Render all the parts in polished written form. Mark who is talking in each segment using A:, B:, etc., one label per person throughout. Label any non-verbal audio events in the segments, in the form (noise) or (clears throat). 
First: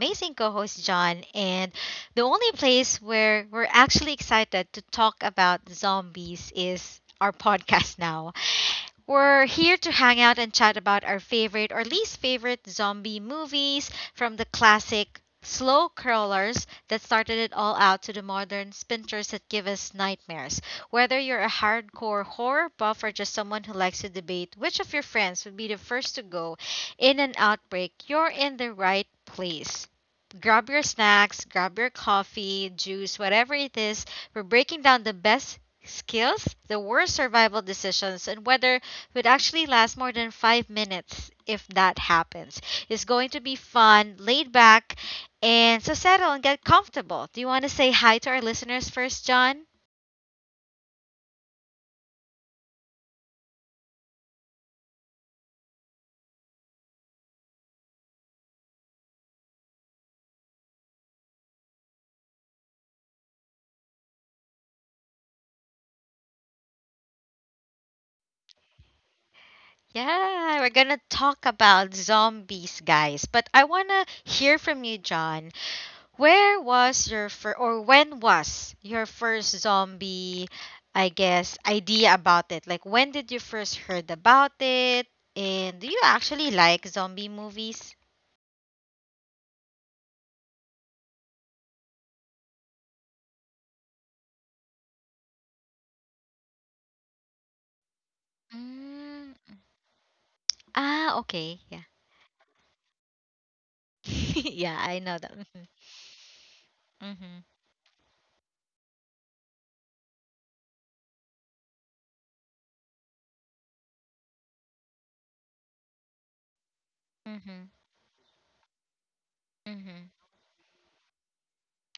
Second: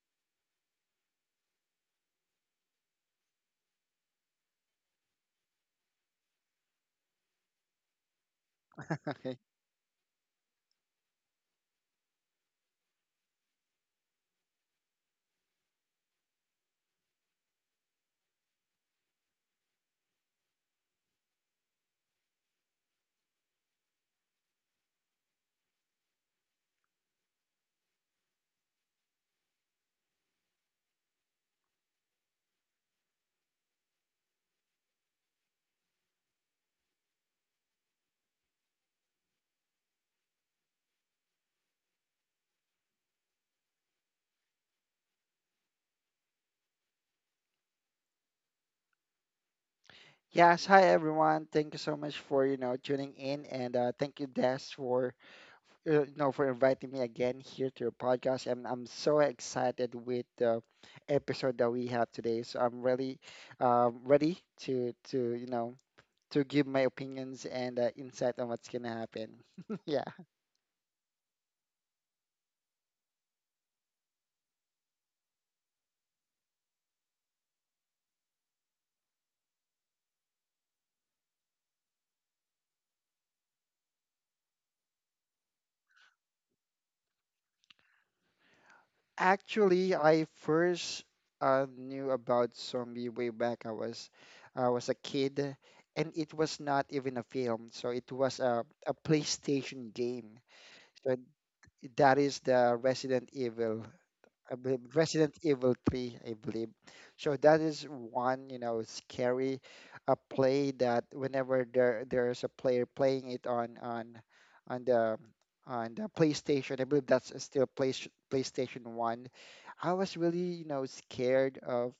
A: amazing co host, John. And the only place where we're actually excited to talk about zombies is our (laughs) podcast now.
B: Okay.
A: We're here to hang out and chat about our favorite or least favorite zombie movies, from the classic slow crawlers that started it all out to the modern splinters that give us nightmares. Whether you're a hardcore horror buff or just someone who likes to debate which of your friends would be the first to go in an outbreak, you're in the right place. Grab your snacks, grab your coffee, juice, whatever it is. We're breaking down the best skills, the worst survival decisions, and whether would actually last more than 5 minutes if that happens. It's going to be fun, laid back, and so settle and get comfortable. Do you want to say hi to our listeners first, John?
B: Yes. Hi, everyone. Thank you so much for tuning in, and thank you, Des, for for inviting me again here to your podcast. And I'm so excited with the episode that we have today. So I'm really ready to to give my opinions and insight on what's gonna happen. (laughs) Yeah.
A: Yeah, we're going to talk about zombies, guys. But I want to hear from you, John. Where was your first, or when was your first zombie, I guess, idea about it? Like, when did you first heard about it? And do you actually like zombie movies?
B: Actually, I first knew about zombie way back I was a kid, and it was not even a film, so it was a
A: Mm.
B: PlayStation game. So
A: Ah, okay. Yeah.
B: that is the Resident Evil.
A: (laughs)
B: I
A: Yeah,
B: believe
A: I know that.
B: Resident
A: Mhm.
B: Evil 3, I believe. So
A: Mhm.
B: that is one, you know, scary play that whenever there's a player playing it on the on the PlayStation. I believe that's still
A: Mhm.
B: PlayStation 1. I
A: Mhm.
B: was really, you know, scared of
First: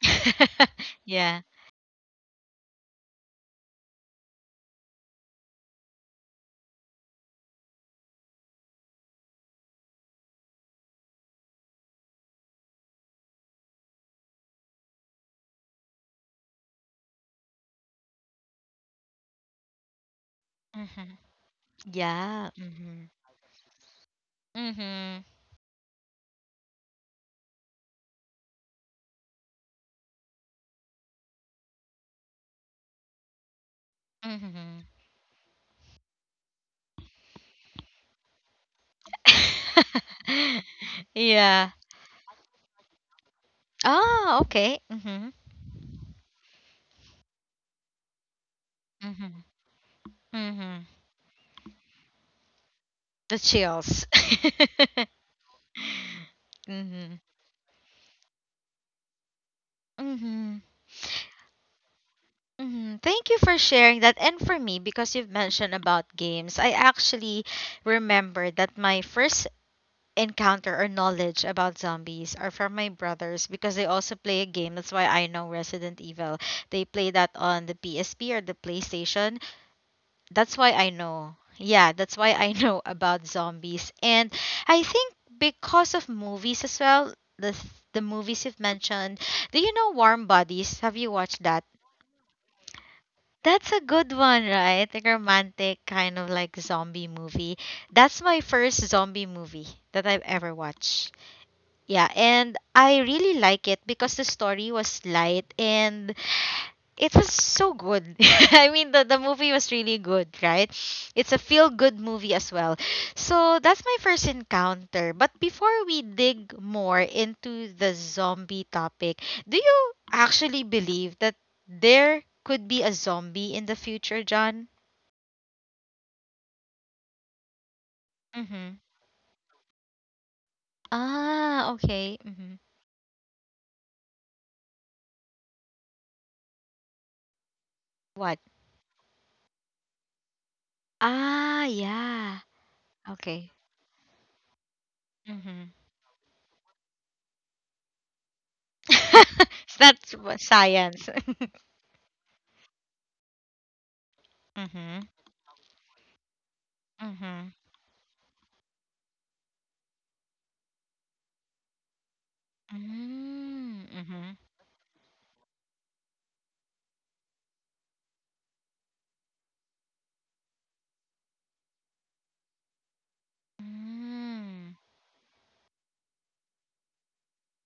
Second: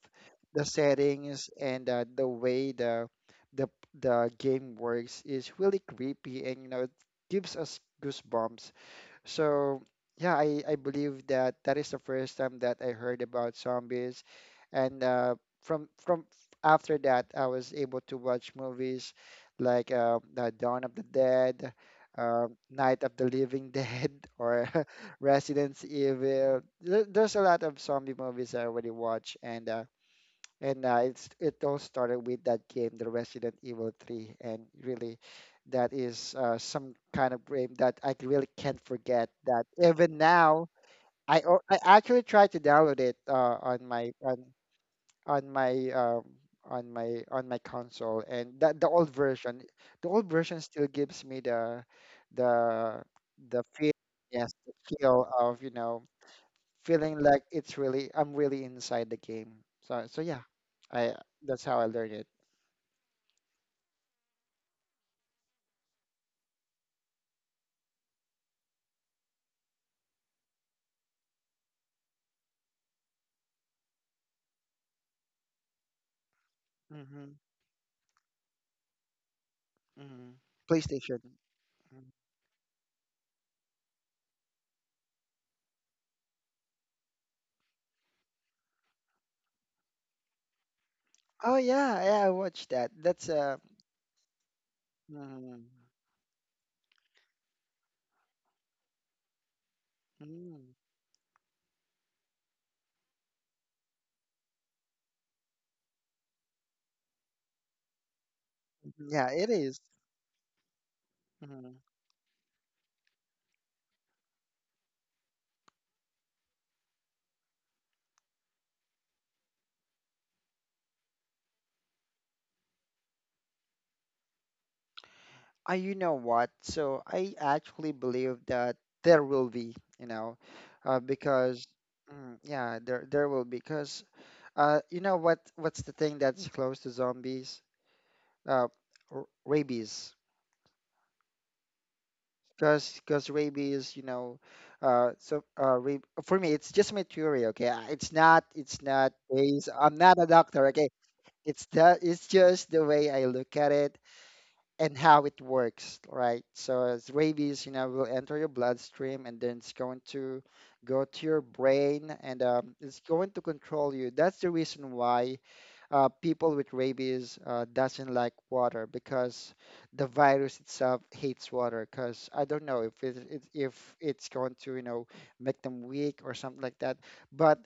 B: the
A: (laughs) Yeah.
B: settings, and the way the the game works is really creepy, and you know it gives us goosebumps. So yeah, I believe that that is the first time that I heard about zombies, and from after that I was able to watch movies like the Dawn of the
A: Mhm.
B: Dead,
A: Yeah.
B: Night
A: Mhm.
B: of the Living Dead, (laughs) or (laughs)
A: Mhm.
B: Resident Evil. There's a lot of zombie movies I already watched, and it's it all started with that game, the Resident Evil 3, and
A: Mhm.
B: really, that is some kind of game that I really can't forget. That even now,
A: (laughs) Yeah.
B: I actually tried to download it
A: Oh, okay. Mhm.
B: on my on my on my console, and that
A: Mhm.
B: the old version
A: Mhm.
B: still gives me the
A: The
B: the feel,
A: chills.
B: yes, the
A: (laughs)
B: feel of feeling
A: Mhm.
B: like it's really I'm really inside the game. So so yeah,
A: Mhm.
B: I that's how I learned it.
A: Mhm. Thank you for sharing that. And for me, because you've mentioned about games, I actually remember that my first encounter or knowledge about zombies are from my brothers because they also play a game. That's why I know Resident Evil. They play that
B: hmm
A: on the PSP or the PlayStation.
B: hmm
A: That's why I
B: PlayStation.
A: know. Yeah,
B: Mhm.
A: that's why I (laughs) know about zombies. And I think because of movies as well, the th- the movies you've mentioned. Do you know Warm Bodies? Have you watched
B: Oh
A: that?
B: yeah, yeah, I watched that. That's
A: That's a good one, right? Like
B: mhm,
A: romantic kind of like zombie movie. That's my first zombie movie that I've ever
B: mhm.
A: watched. Yeah, and I really like it because the story was light and it was so good. (laughs) I mean, the
B: Yeah, it
A: movie was
B: is.
A: really good, right? It's a feel
B: Mhm.
A: good movie as well. So that's my first encounter. But before we dig more into the zombie topic, do you actually believe that there could be a zombie in the future, John?
B: You know what? So I actually believe that
A: Mm-hmm.
B: there will be, you know, uh, because
A: Ah, okay. Mm-hmm.
B: yeah, there will be because you know what? What's the thing that's close to zombies?
A: What?
B: Uh, Rabies.
A: Ah, yeah.
B: Because
A: Okay.
B: rabies, you know, so
A: Mm-hmm.
B: rab for me, it's just my theory. Okay, it's not
A: (laughs)
B: based.
A: So
B: I'm
A: that's
B: not a doctor. Okay,
A: science. (laughs)
B: it's the it's just the way I look at it and
A: Mm-hmm.
B: how it works, right? So as
A: Mm-hmm.
B: rabies, you know, will enter your bloodstream and then it's going to go to your brain, and it's going to control you.
A: Mm-hmm.
B: That's the reason why people with rabies doesn't like water because the virus itself hates water. Because I don't know if it, it
A: Mm-hmm.
B: if it's going
A: Mm-hmm.
B: to make them weak or something like that. But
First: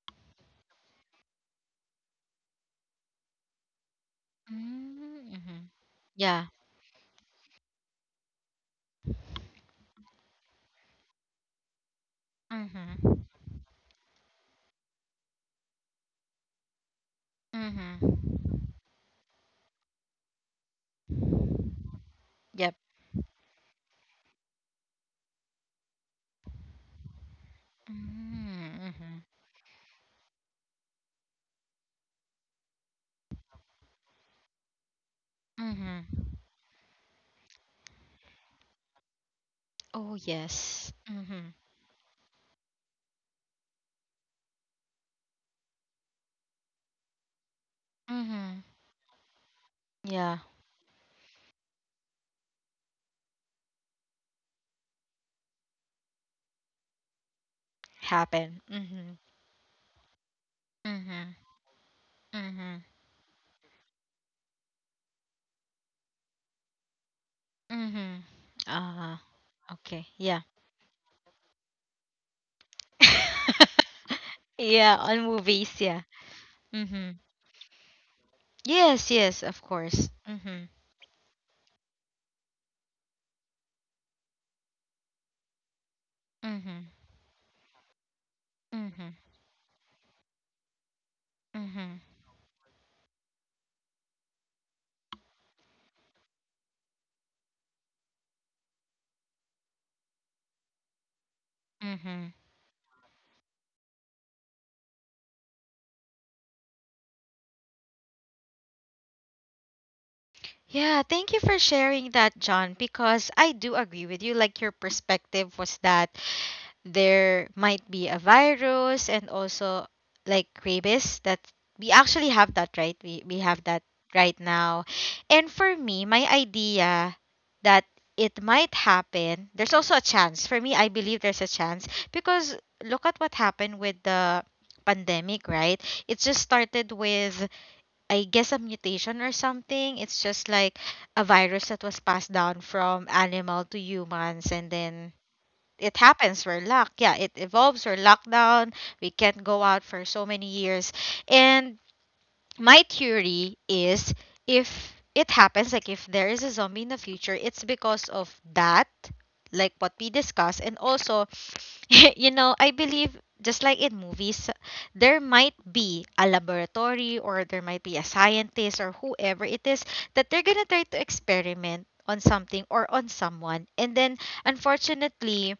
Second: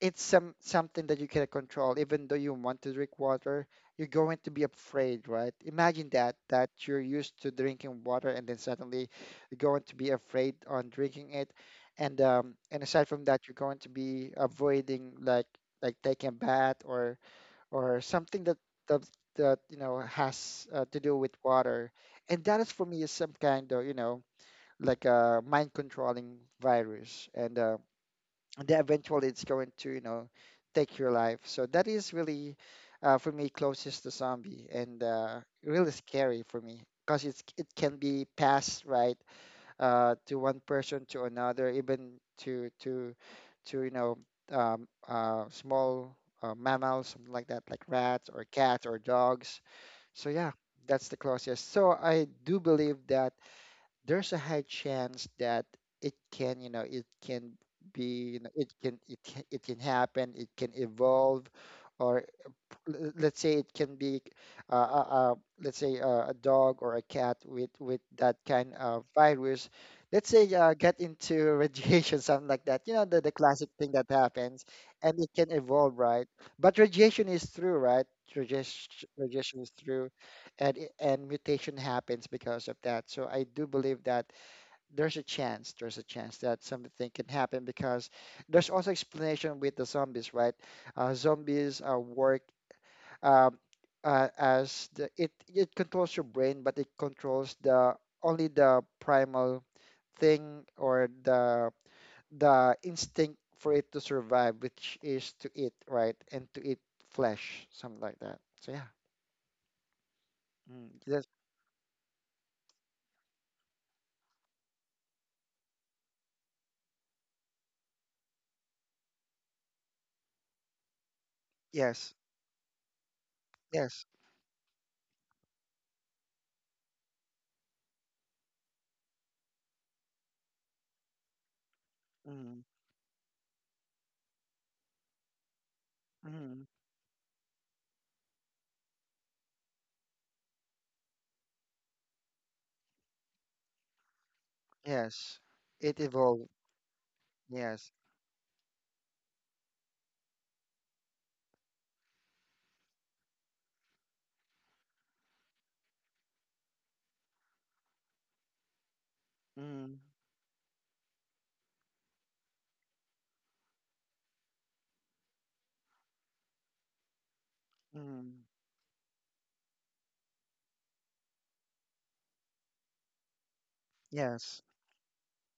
B: it's something that you can control. Even though you want to drink water, you're going to be afraid, right?
A: Mm-hmm.
B: Imagine that
A: Yeah.
B: that you're used to drinking water and then suddenly you're going to be afraid on drinking it. And aside
A: Mm-hmm.
B: from that, you're going to be avoiding like taking a bath or something
A: Mm-hmm.
B: that, that you know has to do with water. And that is
A: Yep.
B: for me is some kind of, you know, like a mind controlling virus. And and then
A: Mm-hmm.
B: eventually it's going to, you know, take your life. So that is really, for me, closest to zombie. And really
A: Mm-hmm.
B: scary for me because it's it can be passed, right?
A: Oh
B: To one
A: yes.
B: person to
A: Mm-hmm.
B: another, even to to to you know small mammals, something like that, like rats or
A: Mm-hmm.
B: cats or dogs.
A: Yeah.
B: So yeah, that's the closest. So I do believe that there's a high chance that it can, you know, it can be, you know,
A: Happen. Mm-hmm.
B: it can happen, it can
A: Mm-hmm.
B: evolve, or
A: Mm-hmm.
B: let's say it can be, uh, uh, uh, let's say a dog or a cat with
A: Mm-hmm.
B: that kind of
A: Uh
B: virus,
A: okay.
B: let's
A: Yeah.
B: say get into (laughs) radiation, something like that. You know, the classic thing that
A: (laughs)
B: happens,
A: Yeah,
B: and
A: on
B: it can
A: movies,
B: evolve,
A: yeah.
B: right? But
A: Mm-hmm.
B: radiation is through, right?
A: Yes, yes, of
B: Radiation is
A: course.
B: through,
A: Mm-hmm.
B: and and mutation happens because of that. So I do believe that there's a chance that
A: Mhm.
B: something can happen because there's also
A: Mhm.
B: explanation with the zombies, right? Zombies
A: Mhm.
B: work um, as the, it controls your brain, but it controls the only the primal thing or
A: Mhm.
B: the instinct for it to survive, which is to eat, right? And to eat flesh, something like that. So yeah, mm,
A: Yeah,
B: yes,
A: thank you for sharing that, John, because I do agree with you. Like, your perspective was that there might be a virus and also like rabies, that we
B: yes,
A: actually have, that, right? We have that
B: yes.
A: right now. And for me, my idea that it might happen, there's also a chance. For me, I believe there's a chance because
B: Mm.
A: look at what happened with the pandemic, right? It just
B: Mm,
A: started with, I guess, a mutation or something. It's just like a virus that was passed down from animal to humans, and then
B: yes.
A: it
B: It
A: happens.
B: evolved.
A: We're locked. Yeah, it evolves.
B: Yes.
A: We're locked down. We can't go out for so many years. And my theory is, if it happens, like, if there is a zombie in the future, it's because of that, like what
B: Mm,
A: we discussed. And also, (laughs) I believe, just like in movies, there might be a laboratory, or there might be a
B: mm,
A: scientist or whoever it is, that they're gonna try to experiment on something or on someone, and then
B: yes.
A: unfortunately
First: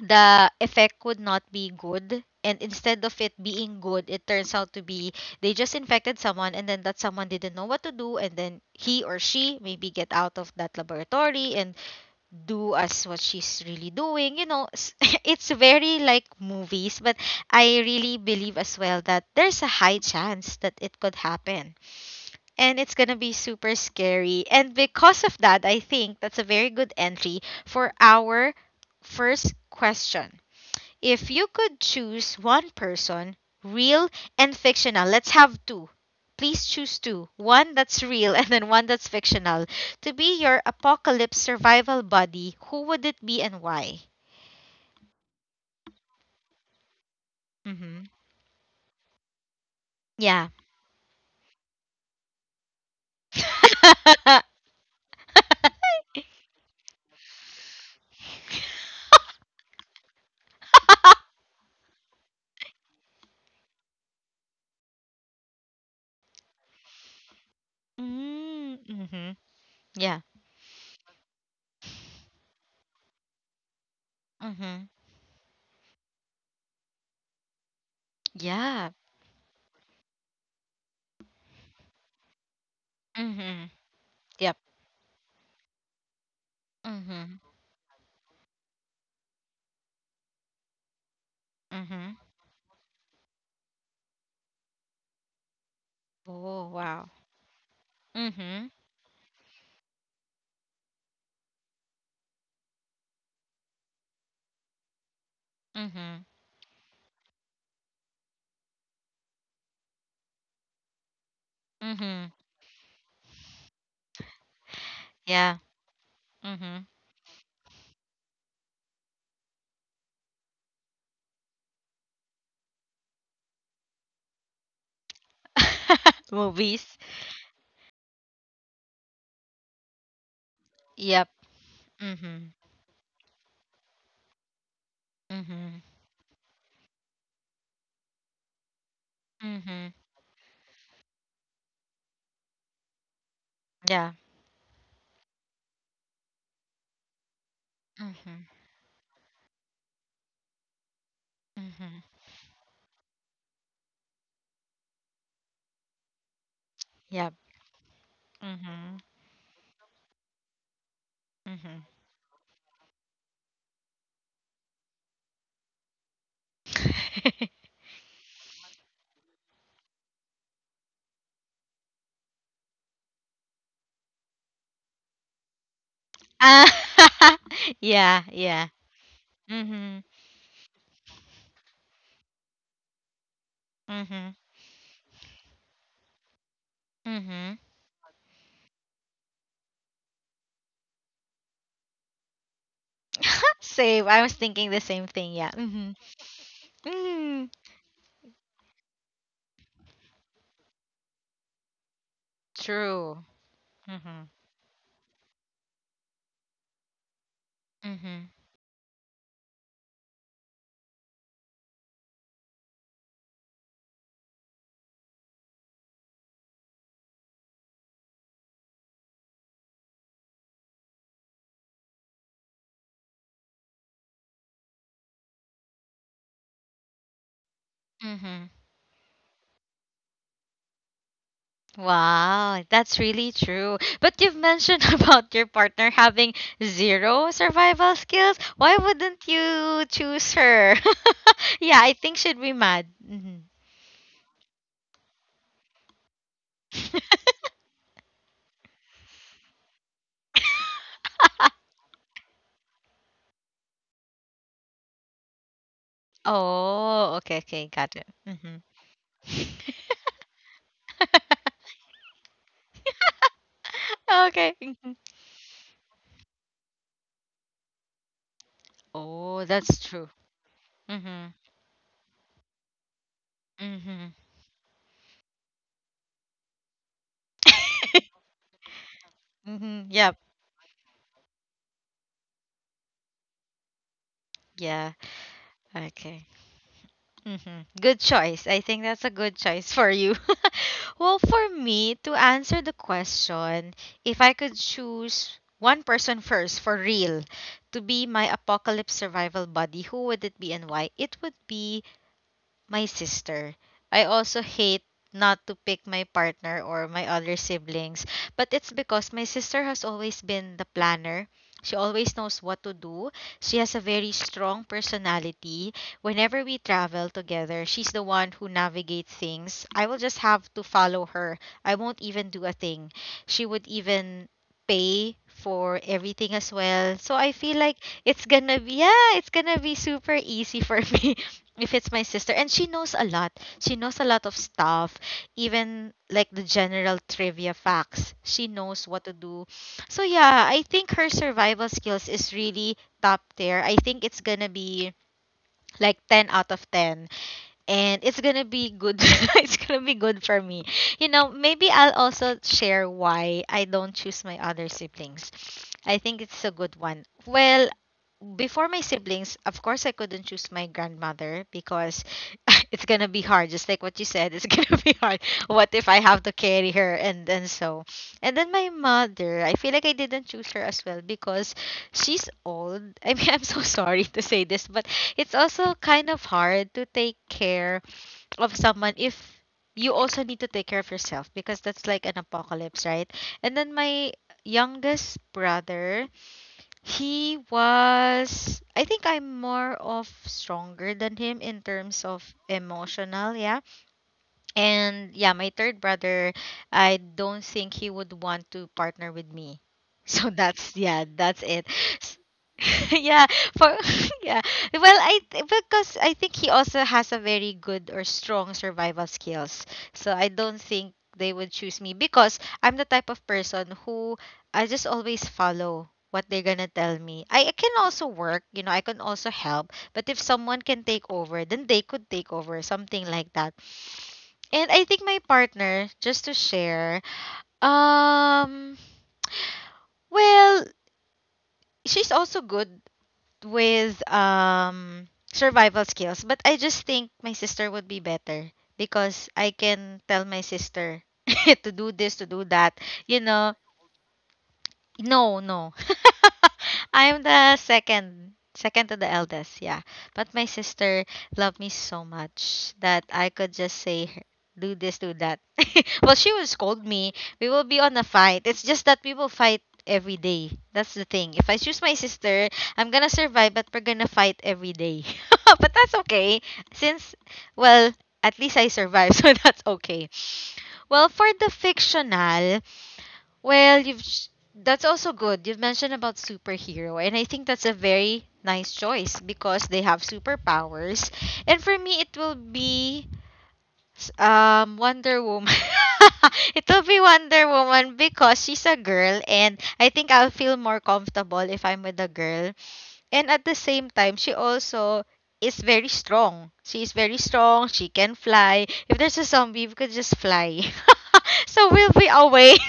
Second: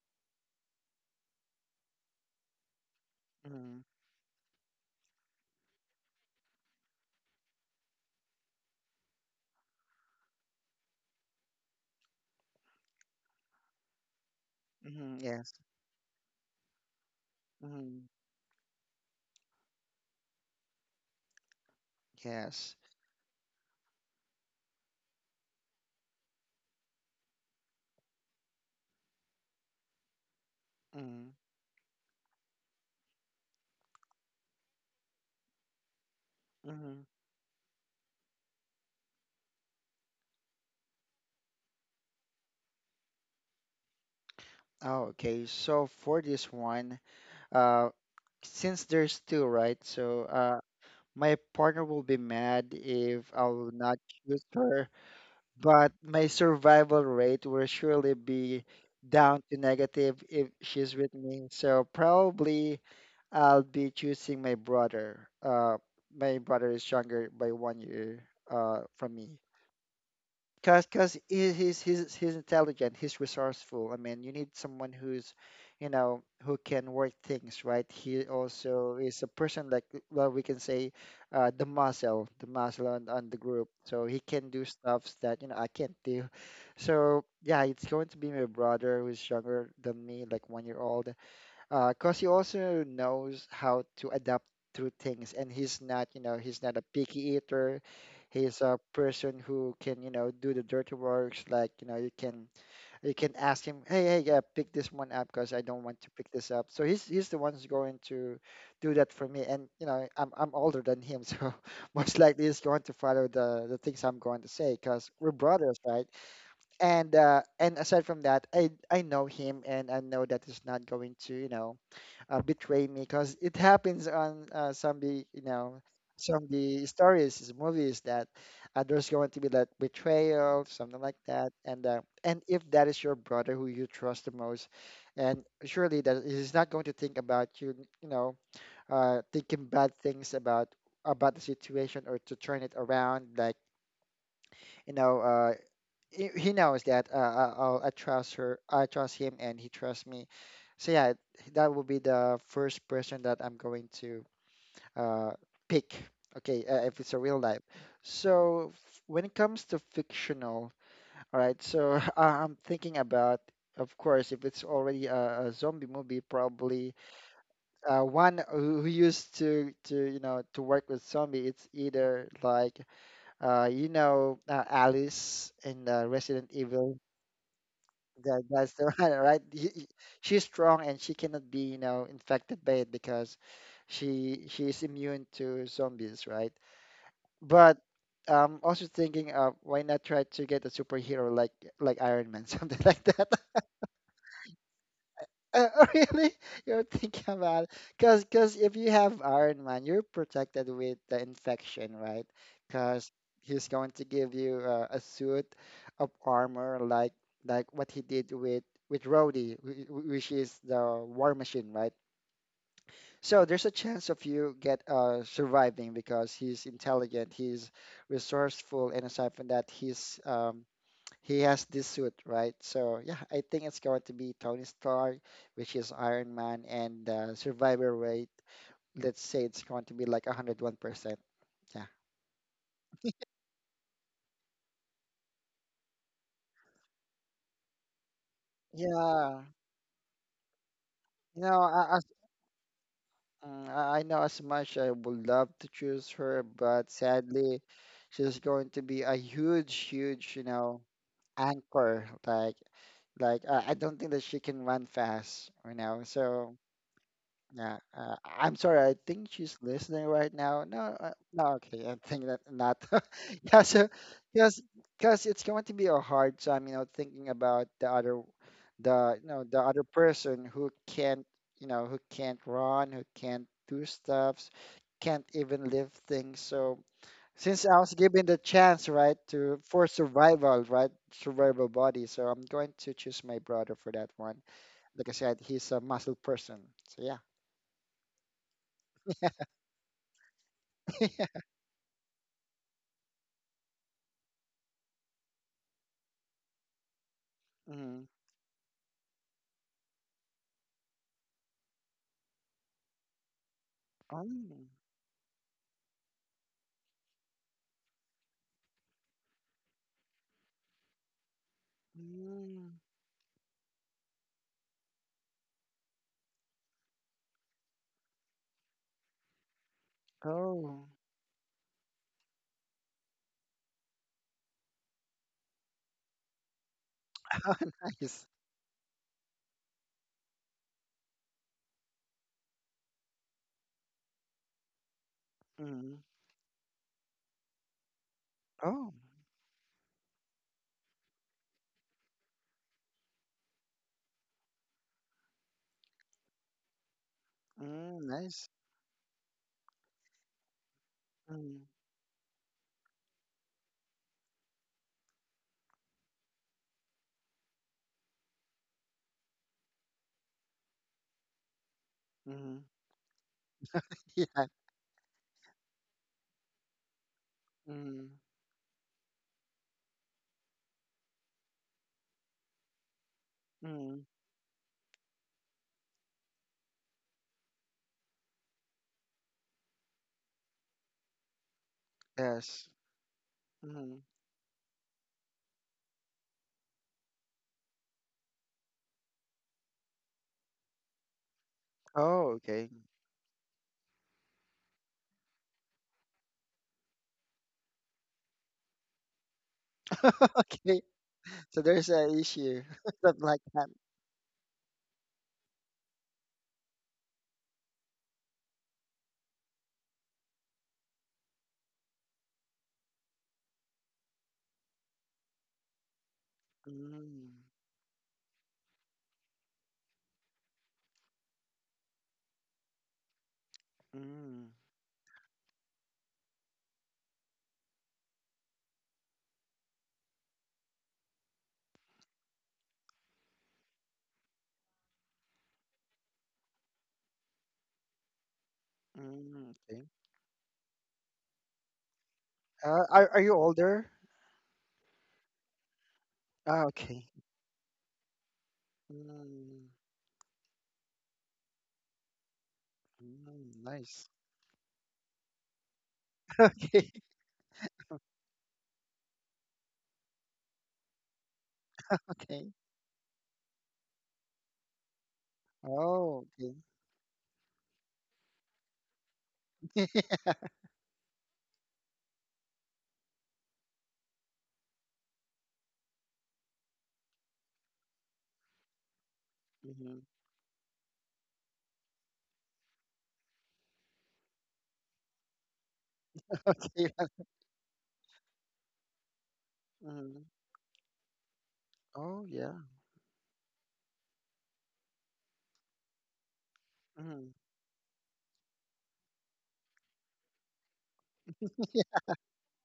A: the effect would not be good, and instead of it being
B: Mm,
A: good it turns out to be they just infected someone, and then that someone didn't know what to do, and then he or she maybe get out of that laboratory and do as what she's really doing, (laughs)
B: mm,
A: it's
B: yes.
A: very like movies, but I
B: Mm,
A: really believe as well that there's a high chance that it could happen,
B: yes.
A: and it's gonna be super scary. And because of that, I think that's a very good entry for our first question. If
B: Mm,
A: you could choose one person, real and fictional, let's have two. Please choose
B: mm.
A: two. One that's real and then one that's fictional. To be your apocalypse survival buddy, who would it be and why?
B: Oh, okay. So for this one, uh,
A: Mm-hmm.
B: since there's two, right?
A: Yeah.
B: My partner will be mad if I will not choose
A: (laughs)
B: her, but my survival rate will surely be down to negative if she's with me. So probably. I'll be choosing my brother. My brother is younger by 1 year from
A: Mm-hmm.
B: me.
A: Yeah.
B: Cause, cause He, he's intelligent. He's resourceful. I mean, you need
A: Mm-hmm.
B: someone who's, you know, who can work things right. He
A: Yeah.
B: also is a person like well, we can say, the muscle on the
A: Mm-hmm.
B: group. So he can
A: Yep.
B: do stuffs that you know I can't do. So
A: Mm-hmm.
B: yeah, it's going to be my brother who's younger than me, like 1 year old
A: Mm-hmm.
B: because he also knows how to adapt to things, and he's not, you know, he's
A: Oh
B: not a
A: wow.
B: picky eater. He's
A: Mm-hmm.
B: a person who can, you know, do the dirty works. Like, you know, you can ask him, hey, hey, yeah, pick this one up because I don't want to
A: Mm-hmm.
B: pick this up. So he's the one who's going to do that for me, and you know, I'm older than him, (laughs) so most
A: Mm-hmm.
B: likely he's going to follow the things I'm going to say because we're
A: Yeah.
B: brothers, right?
A: Mm-hmm.
B: And aside from that, I know him, and I know that he's not going to, you know, betray me because it happens on some the you know
A: (laughs)
B: some
A: Movies.
B: the stories, movies that there's going to be that betrayal something like
A: Yep.
B: that. And and
A: Mm-hmm.
B: if that is your brother who you trust the most, and
A: Mhm.
B: surely that he's not going to think about you, you know, thinking
A: Mhm.
B: bad things about the situation, or to turn it around like,
A: Yeah.
B: you know, he knows that I trust
A: Mhm.
B: her, I trust him, and he trusts me. So yeah, that will
A: Mhm.
B: be the first person that I'm going to uh, pick. Okay, if it's a
A: Yep.
B: real life. So
A: Mhm.
B: when it comes to fictional, all right.
A: Mhm.
B: So (laughs) I'm thinking about, of course, if it's already a zombie movie, probably
A: (laughs)
B: one who used to to work with zombie. It's either like Alice in Resident
A: Ah,
B: Evil.
A: (laughs) yeah, yeah.
B: That's the (laughs) one, right?
A: Mhm.
B: She's strong and she cannot be, you know, infected by it because
A: Mhm.
B: she is immune to zombies, right?
A: Mhm.
B: But I'm also thinking of why not try to get a superhero like Iron Man, (laughs) something like that.
A: (laughs) Same. I was thinking the same thing. Yeah.
B: Uh,
A: Mhm.
B: (laughs) Really? You're thinking
A: Mm.
B: about it. Because cause 'Cause if you have Iron Man, you're protected with the infection, right? Because
A: True.
B: he's going to
A: Mhm.
B: give you a suit of armor like what he
A: Mhm.
B: did with Rhodey, which is the War Machine, right? So there's a chance of you get surviving because he's intelligent, he's resourceful, and aside from that, he has this suit, right? So yeah, I think it's going to be Tony Stark, which is Iron Man, and survivor rate.
A: Mhm.
B: Let's say it's going to be like 101%. Yeah.
A: Wow, that's really true. But you've mentioned (laughs) about your partner having zero survival skills. Why wouldn't
B: Yeah.
A: you choose her?
B: You
A: (laughs)
B: know,
A: Yeah, I
B: I, as,
A: think she'd be mad. Mm-hmm.
B: I know as much I would love to choose her, but sadly, she's going to be a huge, you know, anchor. Like I don't think that she can run fast, you know. So
A: Oh, okay, okay,
B: yeah,
A: got it.
B: I'm
A: Mhm.
B: sorry. I think she's
A: (laughs)
B: listening right now. No, no, okay. I think that not. (laughs) Yeah, so
A: Okay.
B: because
A: Mhm.
B: because it's going to be a hard time, you know, thinking about
A: Oh,
B: the
A: that's
B: other
A: true.
B: person who can't,
A: Mhm.
B: you know, who can't run, who can't do
A: Mhm.
B: stuffs, can't even lift things. So since I was given the chance, right, to
A: Mhm.
B: for
A: (laughs) Yep.
B: survival, right, survival body, so I'm going to choose my brother for that one.
A: Yeah.
B: Like I said, he's a muscle
A: Okay.
B: person. So yeah.
A: Mhm. Good choice. I think that's a good choice for you. (laughs) Well,
B: (laughs)
A: for me, to answer the question, if I could choose one person first for real to be
B: Mm.
A: my apocalypse survival buddy, who would it be and why? It would be my sister. I also
B: Oh.
A: hate not to pick my partner or my other siblings, but it's because my sister has always been the planner. She always knows what to
B: Mm.
A: do. She has a very strong personality. Whenever we travel together, she's the one who navigates things. I will just have to
B: Oh. (laughs)
A: follow her. I won't even do a thing. She would even pay for everything as well. So I feel
B: Oh,
A: like it's
B: nice.
A: gonna be yeah, it's gonna be super easy for (laughs) me if it's my sister. And she knows a lot. She knows a lot of stuff, even
B: Mm.
A: like the general trivia facts. She knows
B: Oh.
A: what to do. So yeah, I think her survival skills is really top tier. I think it's gonna be like 10 out of 10, and
B: Mm,
A: it's gonna
B: nice.
A: be good. (laughs) It's gonna be good for me. You know,
B: Mm.
A: maybe I'll also share why I don't choose my other siblings. I think it's a good one. Well, before my siblings, of course, I couldn't choose my grandmother because (laughs)
B: Mm.
A: it's gonna be hard. Just like what you
B: (laughs)
A: said, it's (laughs)
B: Yeah.
A: gonna be hard. What if I have to carry her and then so,
B: Mm.
A: and then my mother. I feel like I didn't choose her as well because she's old. I mean, (laughs) I'm so sorry
B: Mm.
A: to say this, but it's also kind of hard to take care of someone if you also need to take care of yourself because that's like an
B: Yes.
A: apocalypse, right? And then
B: Mm.
A: my youngest brother, he was, I think I'm more of stronger than him in terms of
B: Oh, okay.
A: emotional, yeah. And yeah, my third brother, I don't think he would want to partner with me. (laughs) So
B: (laughs)
A: that's,
B: Okay.
A: yeah, that's
B: So
A: it.
B: there's
A: S-
B: an issue.
A: (laughs)
B: (laughs) Something
A: yeah,
B: like that.
A: for (laughs) yeah. Well, because I think he also has a very good or strong survival skills. So I don't think they would choose me because I'm the type of person who I just always follow what they're gonna tell me.
B: Mm.
A: I can also work, you know, I can also help, but if someone can take over, then they could take over, something like that.
B: Mm.
A: And I think my partner, just to share, um, well, she's also good with survival skills, but I just think my sister would be better because I
B: Mm. Okay.
A: can tell my sister (laughs) to do this, to do that,
B: Are
A: you
B: are you
A: know.
B: older?
A: No, no.
B: Ah,
A: (laughs)
B: okay.
A: I'm the second to the eldest,
B: Mm.
A: yeah. But my sister loved me so much that I could
B: Mm.
A: just say,
B: Nice. (laughs)
A: her- do this, do that. (laughs) Well, she will scold
B: Okay.
A: me. We will be on a fight. It's just that we will fight every day. That's the thing. If I choose my sister,
B: Okay.
A: I'm gonna survive, but we're gonna fight every day. (laughs) But that's
B: Oh,
A: okay.
B: okay.
A: Since, well, at least I survived, (laughs) so that's okay. Well, for the fictional, well, you've that's also good. You've mentioned about superhero, and I think that's a very nice choice because they
B: (laughs)
A: have
B: Hmm.
A: superpowers. And for me, it will be Wonder Woman. (laughs) It will be
B: Yeah.
A: Wonder Woman because she's a girl, and I think
B: Mm-hmm.
A: I'll
B: (laughs)
A: feel more comfortable if I'm with a
B: Oh,
A: girl.
B: yeah.
A: And at the same time, she also is very strong. She is very
B: Mm-hmm.
A: strong. She can fly. If there's a zombie, we could just fly. (laughs) So we'll be away (laughs)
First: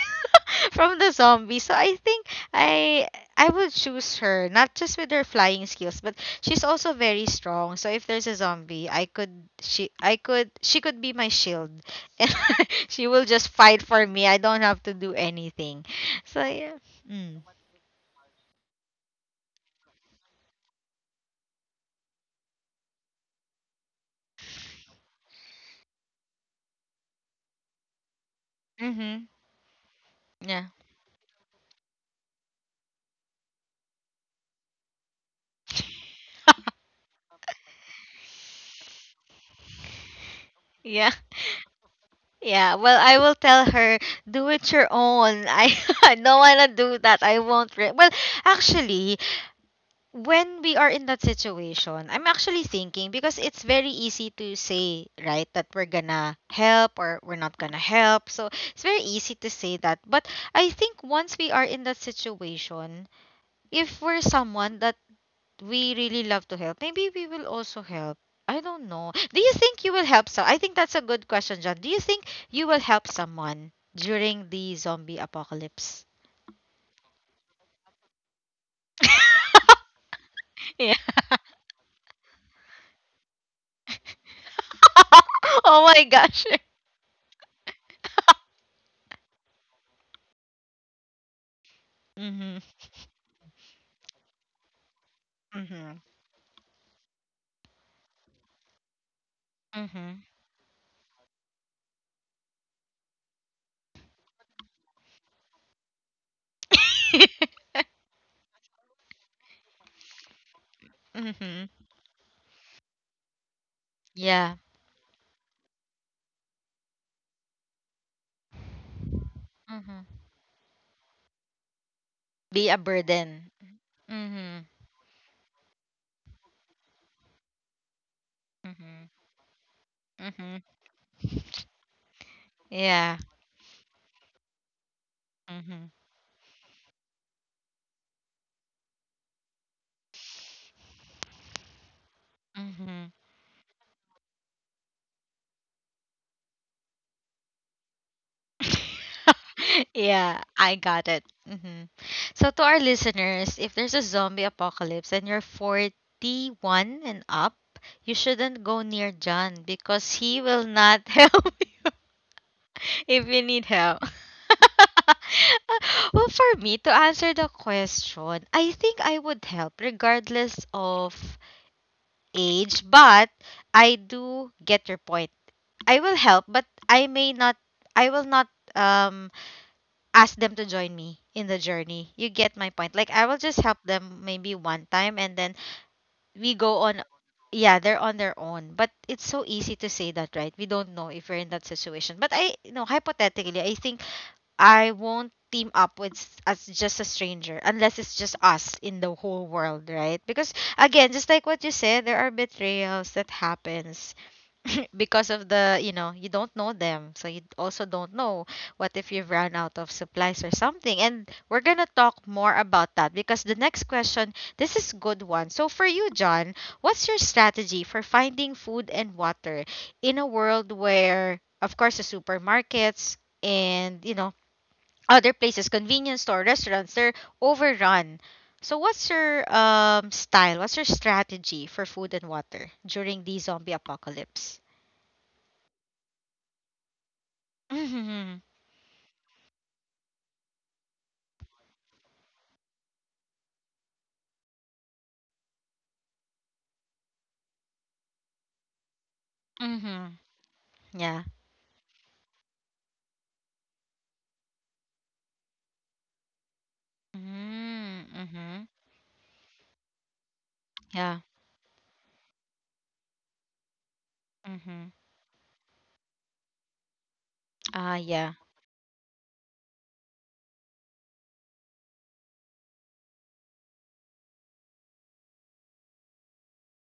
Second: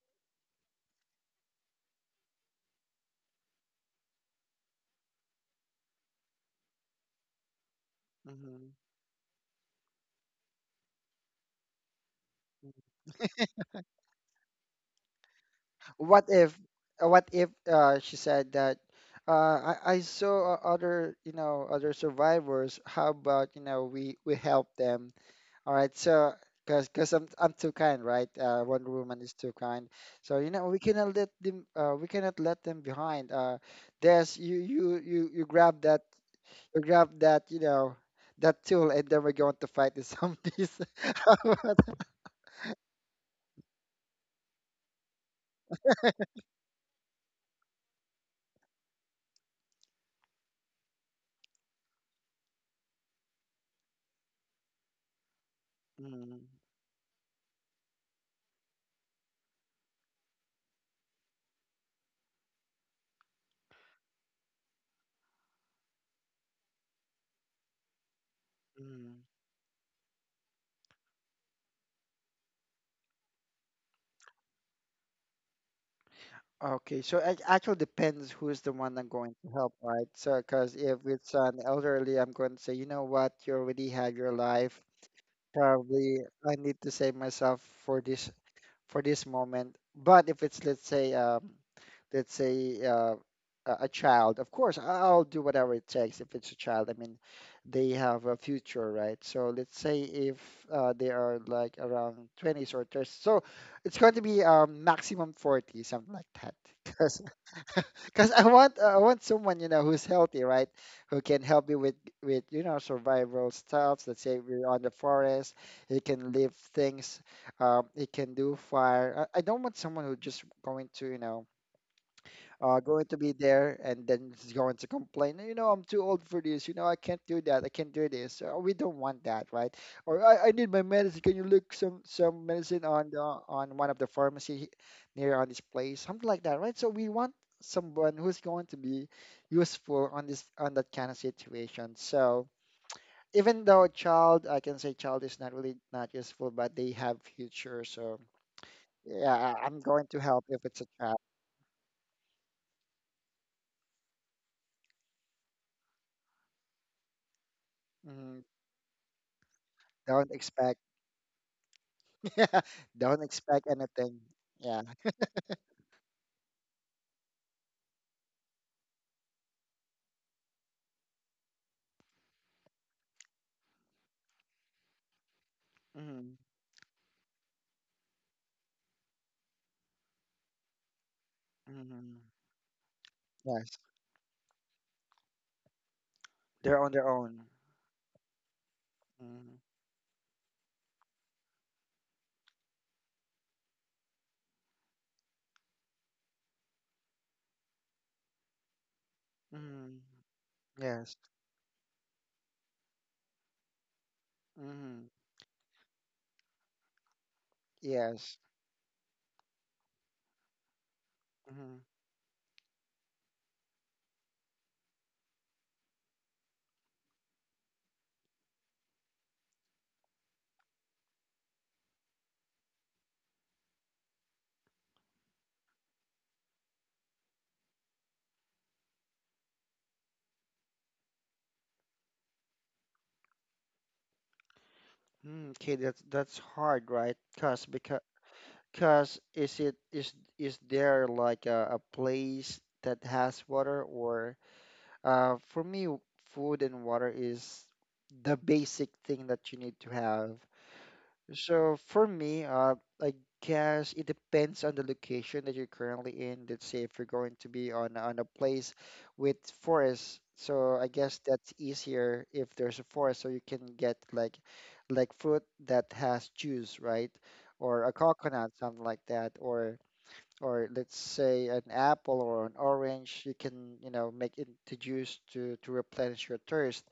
A: from the zombie. So I think I I would choose her, not just with her flying skills, but she's also very strong. So if there's a
B: Mhm.
A: zombie, I could she could be my shield. (laughs) And she will just fight for me. I don't have to do anything.
B: What
A: So
B: if,
A: yeah.
B: uh, what
A: Mm.
B: if uh, she said that I saw other survivors. How about, we help them? All right, so because I'm too kind, right? Wonder Woman
A: Mhm.
B: is too kind. So,
A: Yeah.
B: we cannot let them. We cannot let them behind. There's You grab that you grab that you know tool, and then we're going to fight the zombies. (laughs)
A: Yeah.
B: (laughs) How about that?
A: Yeah, well, I will tell her, do it your own. I, (laughs) I don't want to do that. I won't. Well, actually, when we are in that situation, I'm actually thinking because it's very easy to say, right, that we're gonna
B: Mm,
A: help or we're not gonna help. So it's very easy to say that. But I think once we are in that situation, if we're someone that we really love to help, maybe we will also help. I don't know.
B: mm.
A: Do you think you will help? So I think that's a good question, John. Do you think you will help someone during the zombie apocalypse?
B: Okay, so it actually depends who's the one I'm going to help, right? So, because
A: (laughs) Yeah.
B: if it's an elderly, I'm going to say, you know what, you already had your life.
A: (laughs) Oh my
B: Probably,
A: gosh.
B: I
A: (laughs)
B: need to save myself for this moment. But if it's, let's say, let's
A: Mm-hmm.
B: say uh, a child, of course, I'll do whatever it
A: Mm-hmm.
B: takes. If it's a child, I mean, they have a future, right? So let's say
A: Mm-hmm.
B: if they are like around 20s or 30s, so it's going to be maximum 40, something like that. (laughs) Because
A: (laughs)
B: because I want someone, who's healthy, right? Who can
A: Mhm.
B: help me with survival stuff. Let's say
A: Yeah.
B: we're on the forest, he can lift things, he can do fire. I don't want
A: Mhm.
B: someone who just going to
A: Be a
B: be
A: burden.
B: there, and then he's
A: Mhm.
B: going to complain, I'm too old for this, I can't do that, I can't do this. We don't
A: Mhm.
B: want that, right? Or I
A: Mhm.
B: need my medicine. Can you look some medicine on
A: Yeah.
B: the, on one of the pharmacy near on this
A: Mhm.
B: place, something like that, right? So we want someone who's going to be useful on this on that kind of situation. So
A: Mhm.
B: even though a child, I can say child is not really not useful, but they have future. So yeah, I'm
A: (laughs)
B: going to
A: Yeah,
B: help if
A: I
B: it's a
A: got
B: child.
A: it. Hmm. So to our listeners, if there's a zombie apocalypse and you're 41 and up, you
B: Mhm.
A: shouldn't go near John because
B: Don't
A: he will
B: expect
A: not (laughs) help you.
B: (laughs)
A: (laughs)
B: don't
A: If you
B: expect
A: need help.
B: anything. Yeah.
A: (laughs) Well, for me to answer the question, I think I would help regardless of age, but I do get your point. I will
B: Mm-hmm.
A: help, but I will not um ask them to join me in the journey.
B: Mm-hmm.
A: You get my point. Like I will just
B: Yes.
A: help them maybe one time, and then we
B: They're
A: go
B: on
A: on.
B: their own.
A: Yeah, they're on their own. But it's so
B: Mm-hmm.
A: easy to say that, right? We don't know if we're in that situation. But I hypothetically, I think I won't team up with as just a stranger unless it's just us in the whole world,
B: Mm-hmm.
A: right? Because again,
B: Yes.
A: just like what you said, there are betrayals that happens. (laughs) (clears throat)
B: Mm-hmm.
A: Because of the, you don't know them. So you also don't
B: Yes.
A: know what if you've run out of supplies or something. And we're
B: Mm-hmm.
A: going to talk more about that because the next question, this is good one. So for you, John, what's your strategy for finding food and water in a world where of course the supermarkets and other places, convenience store, restaurants, they're overrun. So what's your style? What's your strategy for food and water during the zombie apocalypse?
B: Mm. Okay, that's hard, right? Cause because
A: Mhm.
B: cause is it is there like a place that has water? Or for me, food and water is the basic thing that you need to
A: Mhm.
B: have.
A: Yeah.
B: So for me, I guess it depends on the location that you're currently in. Let's say if you're going to be on
A: Mm,
B: a
A: mhm.
B: place with forest, so I guess
A: Yeah.
B: that's easier if there's a forest, so you can get like
A: Mhm.
B: like fruit that has juice, right? Or a
A: Ah, yeah.
B: coconut, something like that. Or let's say an apple or an orange, you can, make into juice to replenish your thirst.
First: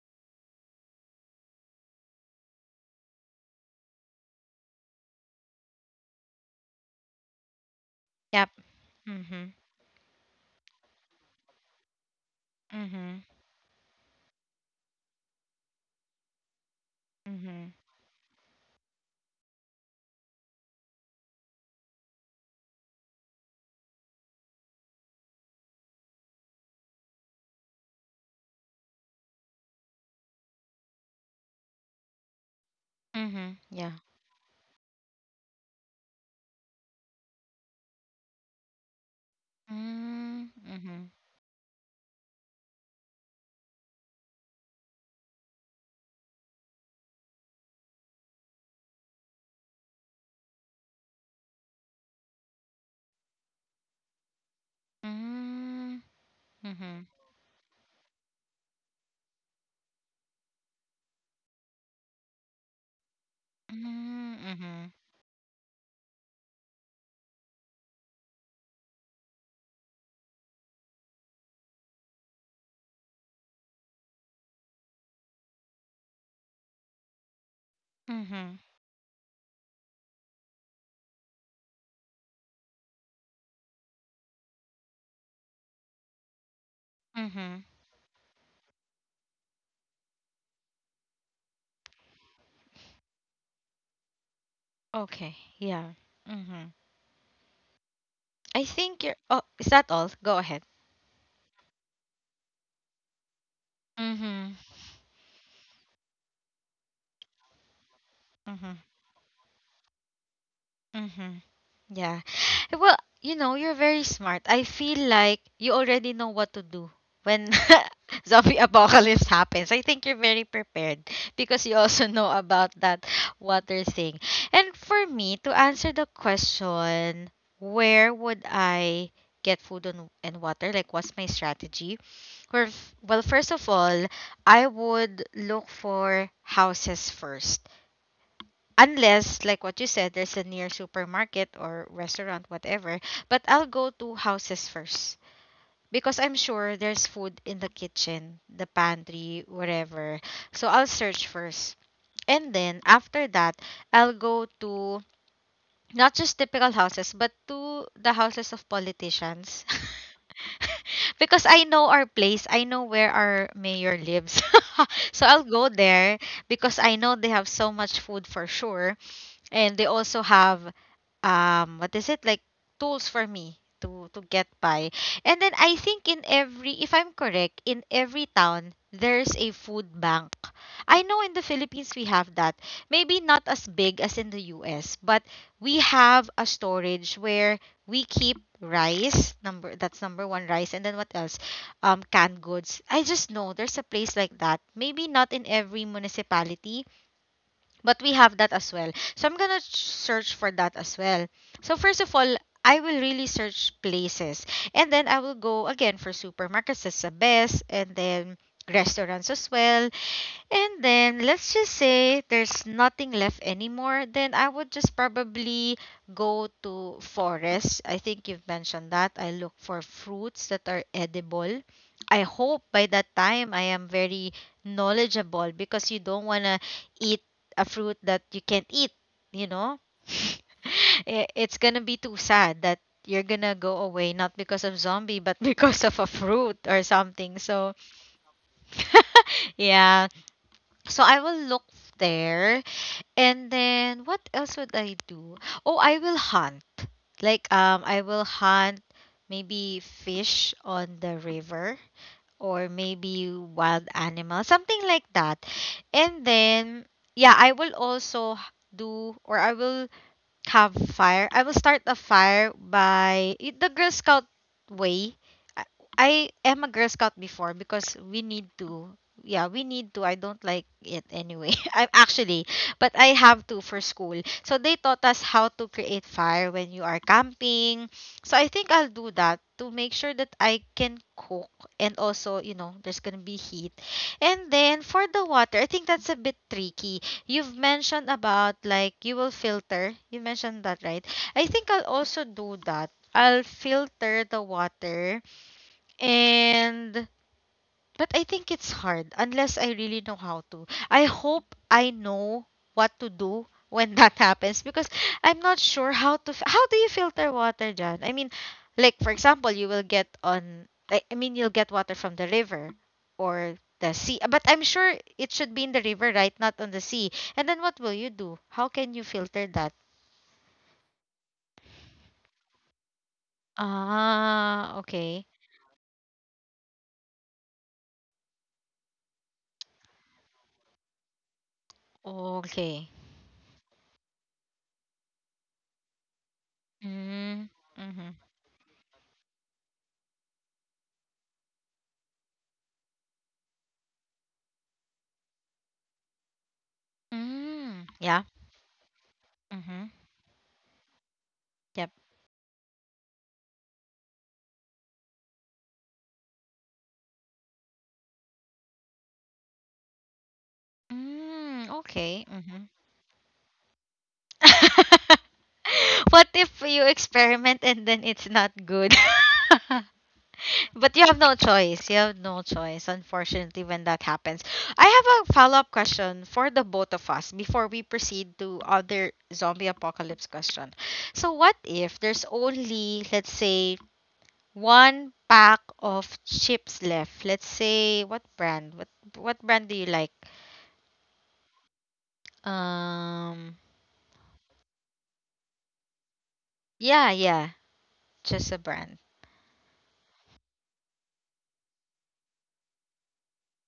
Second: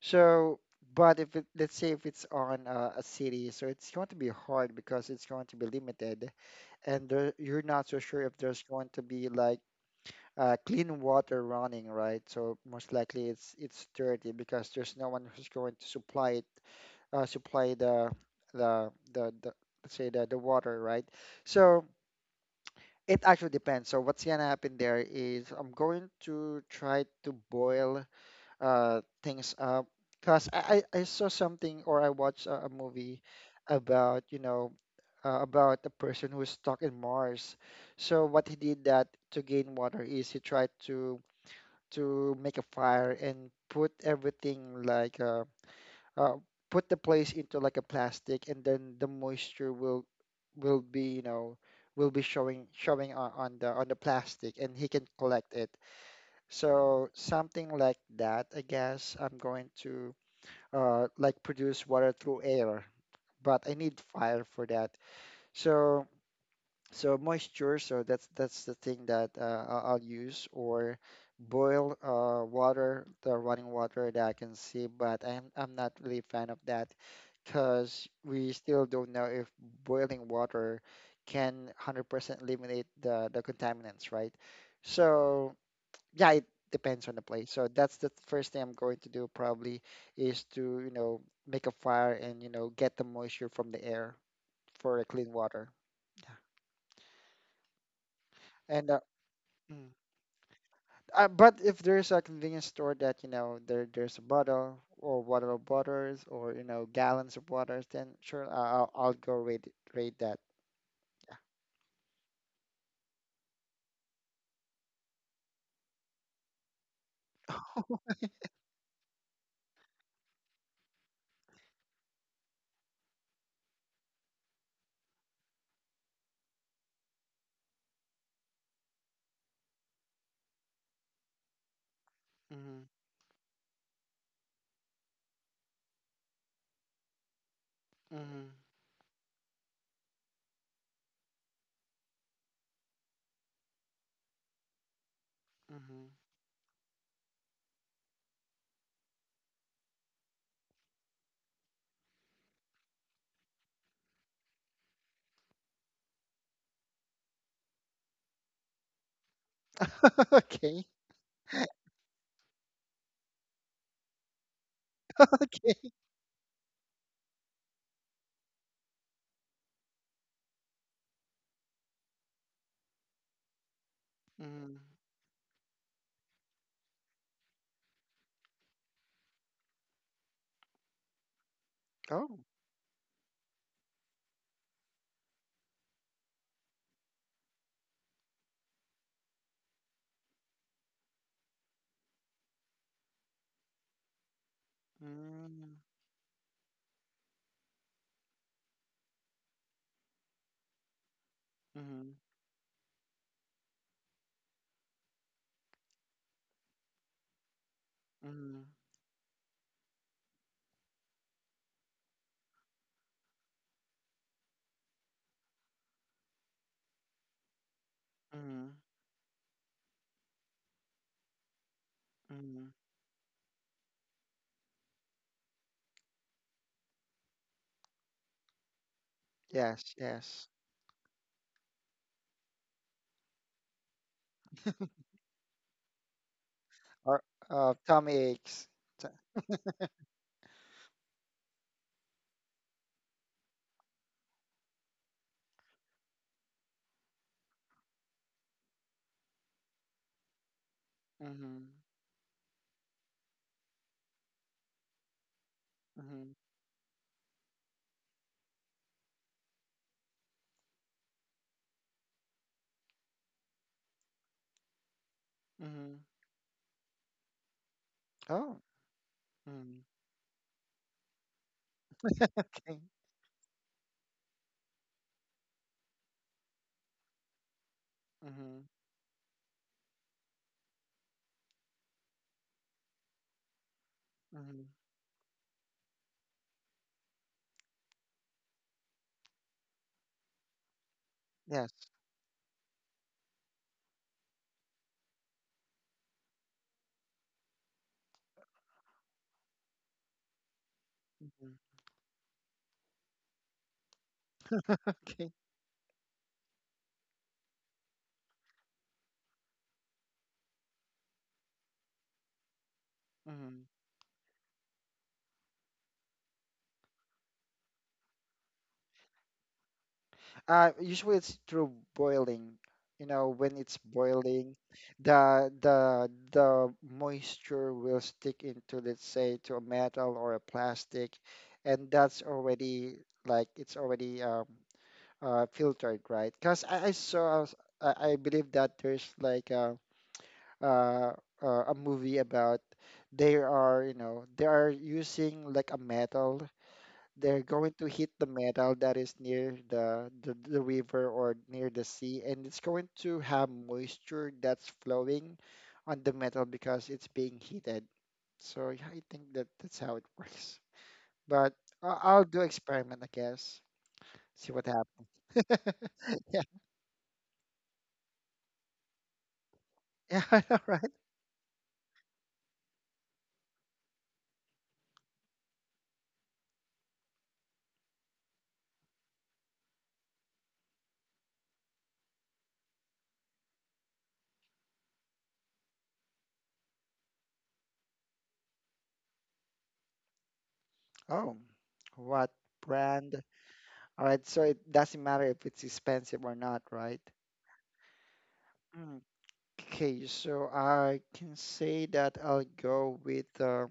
B: So, but if it, let's say if it's on a city, so it's going to be hard because it's going to be limited, and there, you're not so sure if
A: Yep.
B: there's going to be
A: Mhm.
B: like clean water running, right? So most
A: Mhm.
B: likely it's dirty because there's no one who's going to supply it, supply
A: Mhm.
B: the let's say the water, right? So it actually depends. So what's gonna happen there is I'm going to try to boil things up. Cause I saw something, or I watched a movie
A: Mhm. Yeah.
B: about you know about a person who's stuck in Mars. So what he did that to gain water is he
A: Mm,
B: tried
A: mhm.
B: to make a fire and put everything like uh, put the place into like a plastic, and then the moisture will be, will be showing on, on the plastic, and he can collect it.
A: Mm, mhm.
B: So something like that, I guess I'm going to like produce water through air, but I need
A: Mm,
B: fire for
A: mhm.
B: that. So so moisture, so that's the thing that I'll use, or boil water, the running water that I can see, but I'm not really fan of that because we
A: Mhm.
B: still don't know if boiling water can 100% eliminate the contaminants, right? So yeah, it depends on the place.
A: Mhm.
B: So that's the first thing I'm going to do probably is to, make a fire, and, get the moisture from the air for a clean
A: Okay.
B: water.
A: Yeah. Mm-hmm. I
B: And
A: think you're. Oh, is
B: mm.
A: that all? Go ahead.
B: But if there's a convenience store that, there's a
A: Mm-hmm.
B: bottle or water of waters, or, gallons of waters, then sure, I-
A: Mm-hmm.
B: I'll I'll go raid that.
A: Mm-hmm. Yeah. Well, you're very smart. I feel like you already know what to do when
B: (laughs) Yeah.
A: (laughs) zombie apocalypse happens. I think you're very prepared because you also (laughs) know about that water thing. And for me, to answer the question, where would I get food and water? Like, what's my strategy? Well,
B: Hmm.
A: first of all, I would look for houses first.
B: Hmm.
A: Unless, like what you said, there's a near supermarket or restaurant, whatever. But I'll go to houses first
B: Hmm.
A: because I'm sure there's food in the kitchen, the pantry, whatever. So I'll search first. And then after that, I'll go to not just typical houses, but to the houses of politicians.
B: (laughs) Okay.
A: (laughs) Because I know
B: (laughs)
A: our place, I know where our mayor lives. (laughs) So I'll go
B: Okay.
A: there because I know they have so much food for sure. And they also have what is it like tools for me to get
B: Mm-hmm.
A: by. And then I think, in every if I'm correct, in every town there's a food bank. I know in the Philippines we have
B: Oh.
A: that. Maybe not as big as in the US, but we have a storage where we keep rice number, that's number one rice. And then what else, canned goods. I just know there's a place like that, maybe not in
B: Mm.
A: every municipality, but we have that as well. So I'm gonna search for that as well. So first
B: Mm-hmm.
A: of all, I will really search places, and then I will go again for supermarkets, that's the best. And then
B: Mm-hmm.
A: restaurants as well. And then let's just say there's nothing left anymore, then I would just probably go to forest. I think you've
B: Mm-hmm.
A: mentioned that. I look for fruits that are edible. I hope by that time I am very knowledgeable because you don't want to eat a fruit that you can't eat, you know?
B: Yes,
A: (laughs)
B: yes.
A: It's gonna be too sad that you're gonna go away not because of zombie but (laughs) because of a fruit or
B: Or
A: something. So
B: tummy aches.
A: (laughs) yeah, so I will look there. And then what else would I do? Oh, I will hunt. Like I will hunt maybe fish on the
B: Mm-hmm.
A: river, or maybe wild animal, something like that. And
B: Mm-hmm.
A: then yeah, I will also do or I will have fire. I will start a fire by the Girl Scout way. I,
B: Mm-hmm.
A: I am a Girl Scout before because we need
B: Oh.
A: to. Yeah, we
B: Mm-hmm.
A: need to. I don't like it anyway. (laughs) I'm
B: (laughs)
A: actually,
B: Okay.
A: but I have to for school. So they taught us how to create fire when you are camping. So I
B: Mm-hmm.
A: think I'll do that to make sure that I can cook and also, there's going to be heat. And
B: Mm-hmm.
A: then for the water, I think that's a bit tricky. You've mentioned about like you will filter. You mentioned that, right? I think
B: Yes.
A: I'll also do that. I'll filter the water and but I think it's hard unless I really know how to. I hope
B: Mm-hmm.
A: I know what to do when that (laughs) happens because
B: Okay.
A: I'm not sure how to. How do you filter water, John? I mean, like for example, you will get on. I mean, you'll get water from the river or
B: Mm-hmm.
A: the sea. But I'm sure it should be in the river, right? Not on the sea. And then what will you do? How can you filter that?
B: Usually it's through boiling. You know, when it's boiling,
A: Ah, okay.
B: the moisture will stick into, let's say, to a metal or a plastic, and that's
A: Okay.
B: already like it's already filtered, right? Because I, I saw,
A: Mm,
B: I,
A: mm-hmm.
B: I believe that there's like uh, a movie about, they are, they are using like a metal. They're going to
A: Mm,
B: hit
A: yeah.
B: the metal that is near
A: Mm-hmm.
B: the river or near the sea, and it's going to have moisture that's flowing on the metal because it's being heated. So yeah, I think that that's how it (laughs) works. But
A: Mm, okay.
B: I'll do
A: Mhm.
B: experiment, I guess. See what happens.
A: (laughs)
B: (laughs)
A: What
B: Yeah,
A: if you experiment and then it's not good? (laughs)
B: yeah, (laughs) I know, right?
A: But you have no choice. You have no choice, unfortunately, when that happens. I have a follow-up question for the both of us before we proceed to other zombie apocalypse question. So what if there's only, let's say, one pack of chips left? Let's say, what brand? What brand do you like?
B: Oh, what brand?
A: Um,
B: All right, so it doesn't matter if it's expensive or not, right?
A: yeah, yeah. Just a brand.
B: Mm, okay, so I can say that I'll go with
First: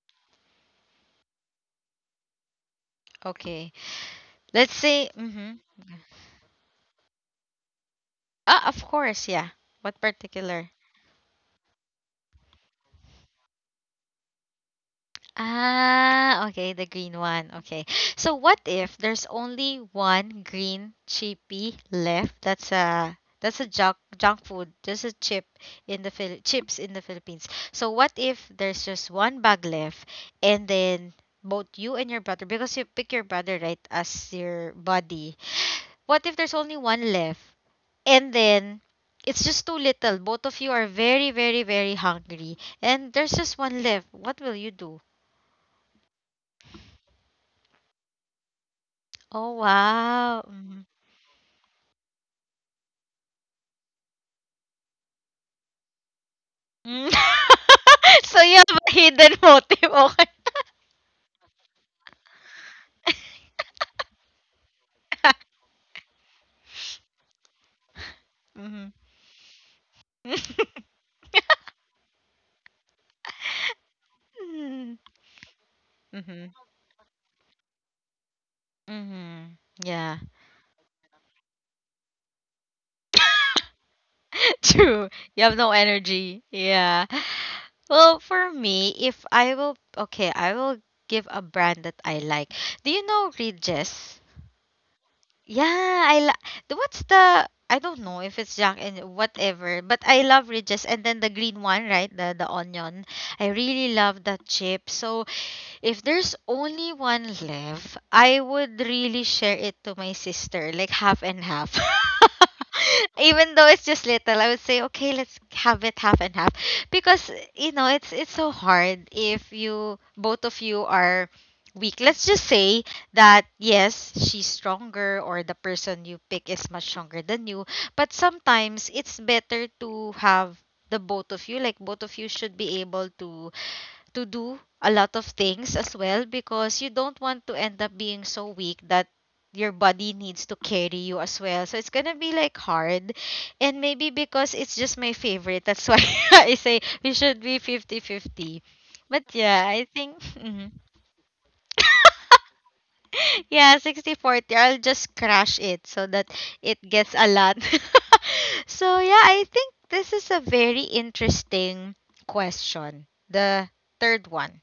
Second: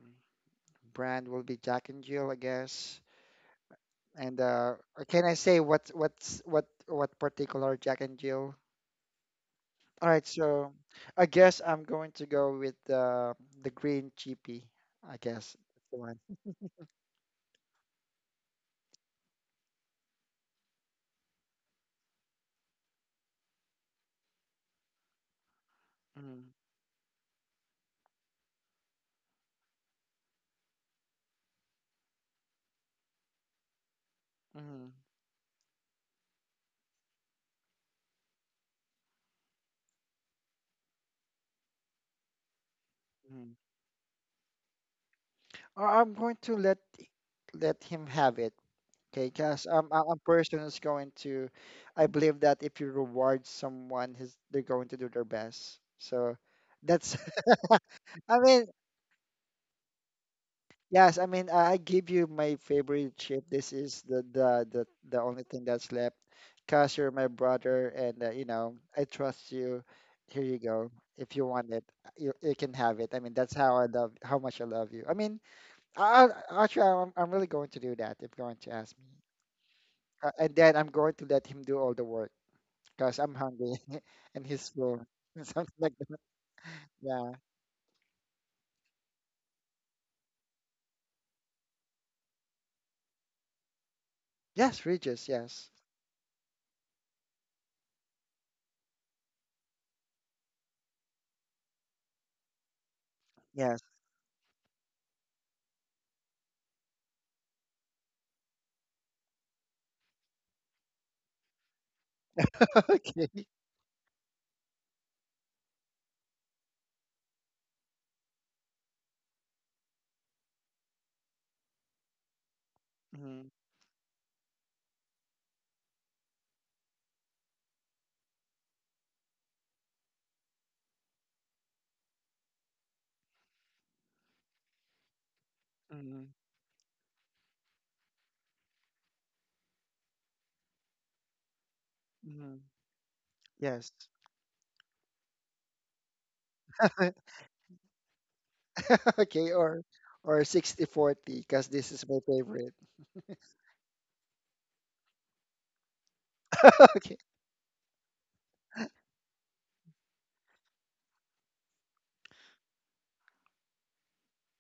B: brand will be Jack and Jill, I guess.
A: Okay.
B: And
A: Let's
B: or
A: say,
B: can I
A: mm-hmm.
B: say what what's what particular Jack and Jill?
A: Ah, of course, yeah. What
B: All right,
A: particular?
B: so I guess I'm going to go with the green chippy. I guess that's the one.
A: Ah, okay, the green one. Okay. So what if there's only one green chippy left? That's a junk food, just a chip in the
B: Mm,
A: chips in the Philippines. So what if there's just one bag left, and then both you and your brother, because you pick your brother, right, as your
B: mm,
A: buddy. What if there's only one left, and then it's just too little. Both of you are very, very, very hungry. And there's just
B: mm.
A: one left. What will you do?
B: Or I'm going to let him have it. Okay,
A: Oh,
B: because a
A: wow.
B: person is
A: Mhm.
B: going to, I believe that if you reward someone, his they're going to do their best. So
A: Mm.
B: that's,
A: (laughs)
B: (laughs) I
A: So you
B: mean,
A: have a hidden motive. Okay.
B: yes, I mean, I give you my favorite chip. This is the only
A: (laughs)
B: thing that's left, because you're my brother, and you know
A: Mm-hmm.
B: I trust you. Here you go. If you want it, you can have it. I mean, that's how I love, how much I love you. I mean,
A: Mm-hmm.
B: actually, I'm really going to do that if you're going to ask me.
A: Mm-hmm. (laughs) Yeah.
B: And then I'm going to let him do all the work. Because I'm hungry (laughs) and
A: (laughs)
B: he's full.
A: True. You
B: (laughs)
A: have no
B: Something like that.
A: energy. Yeah.
B: Yeah.
A: Well, for me, if I will, okay, I will give a brand that I like. Do you know Regis?
B: Yes, Regis. Yes.
A: Yeah, I la- the- what's the I don't know if it's Jack and whatever, but I love ridges, and then the green one, right? The onion. I
B: Yes.
A: really love that chip. So if there's only one left, I would really share it to my sister, like half and half.
B: (laughs)
A: (laughs)
B: Okay.
A: Even though it's just little, I would say, okay, let's have it half and half. Because it's so hard if you both of you are weak. Let's just say that
B: Mm-hmm.
A: yes, she's stronger, or the person you pick is much stronger than you. But sometimes it's better to have the both of you, like both of you should be able to do a lot of things as well,
B: Mm-hmm.
A: because you don't want to end up being so weak that your body needs to carry you as well. So it's gonna be like
B: Hmm.
A: hard. And
B: Yes.
A: maybe because it's just my favorite, that's why (laughs) I say we
B: (laughs)
A: should be fifty-fifty. But
B: Okay.
A: yeah,
B: Or
A: I think (laughs)
B: or
A: mhm.
B: 60/40 because this is my favorite.
A: (laughs) Yeah, 60-40, I'll just crash it so that it
B: (laughs)
A: gets
B: Okay.
A: a lot. (laughs) So yeah, I think this is a very interesting question. The third one.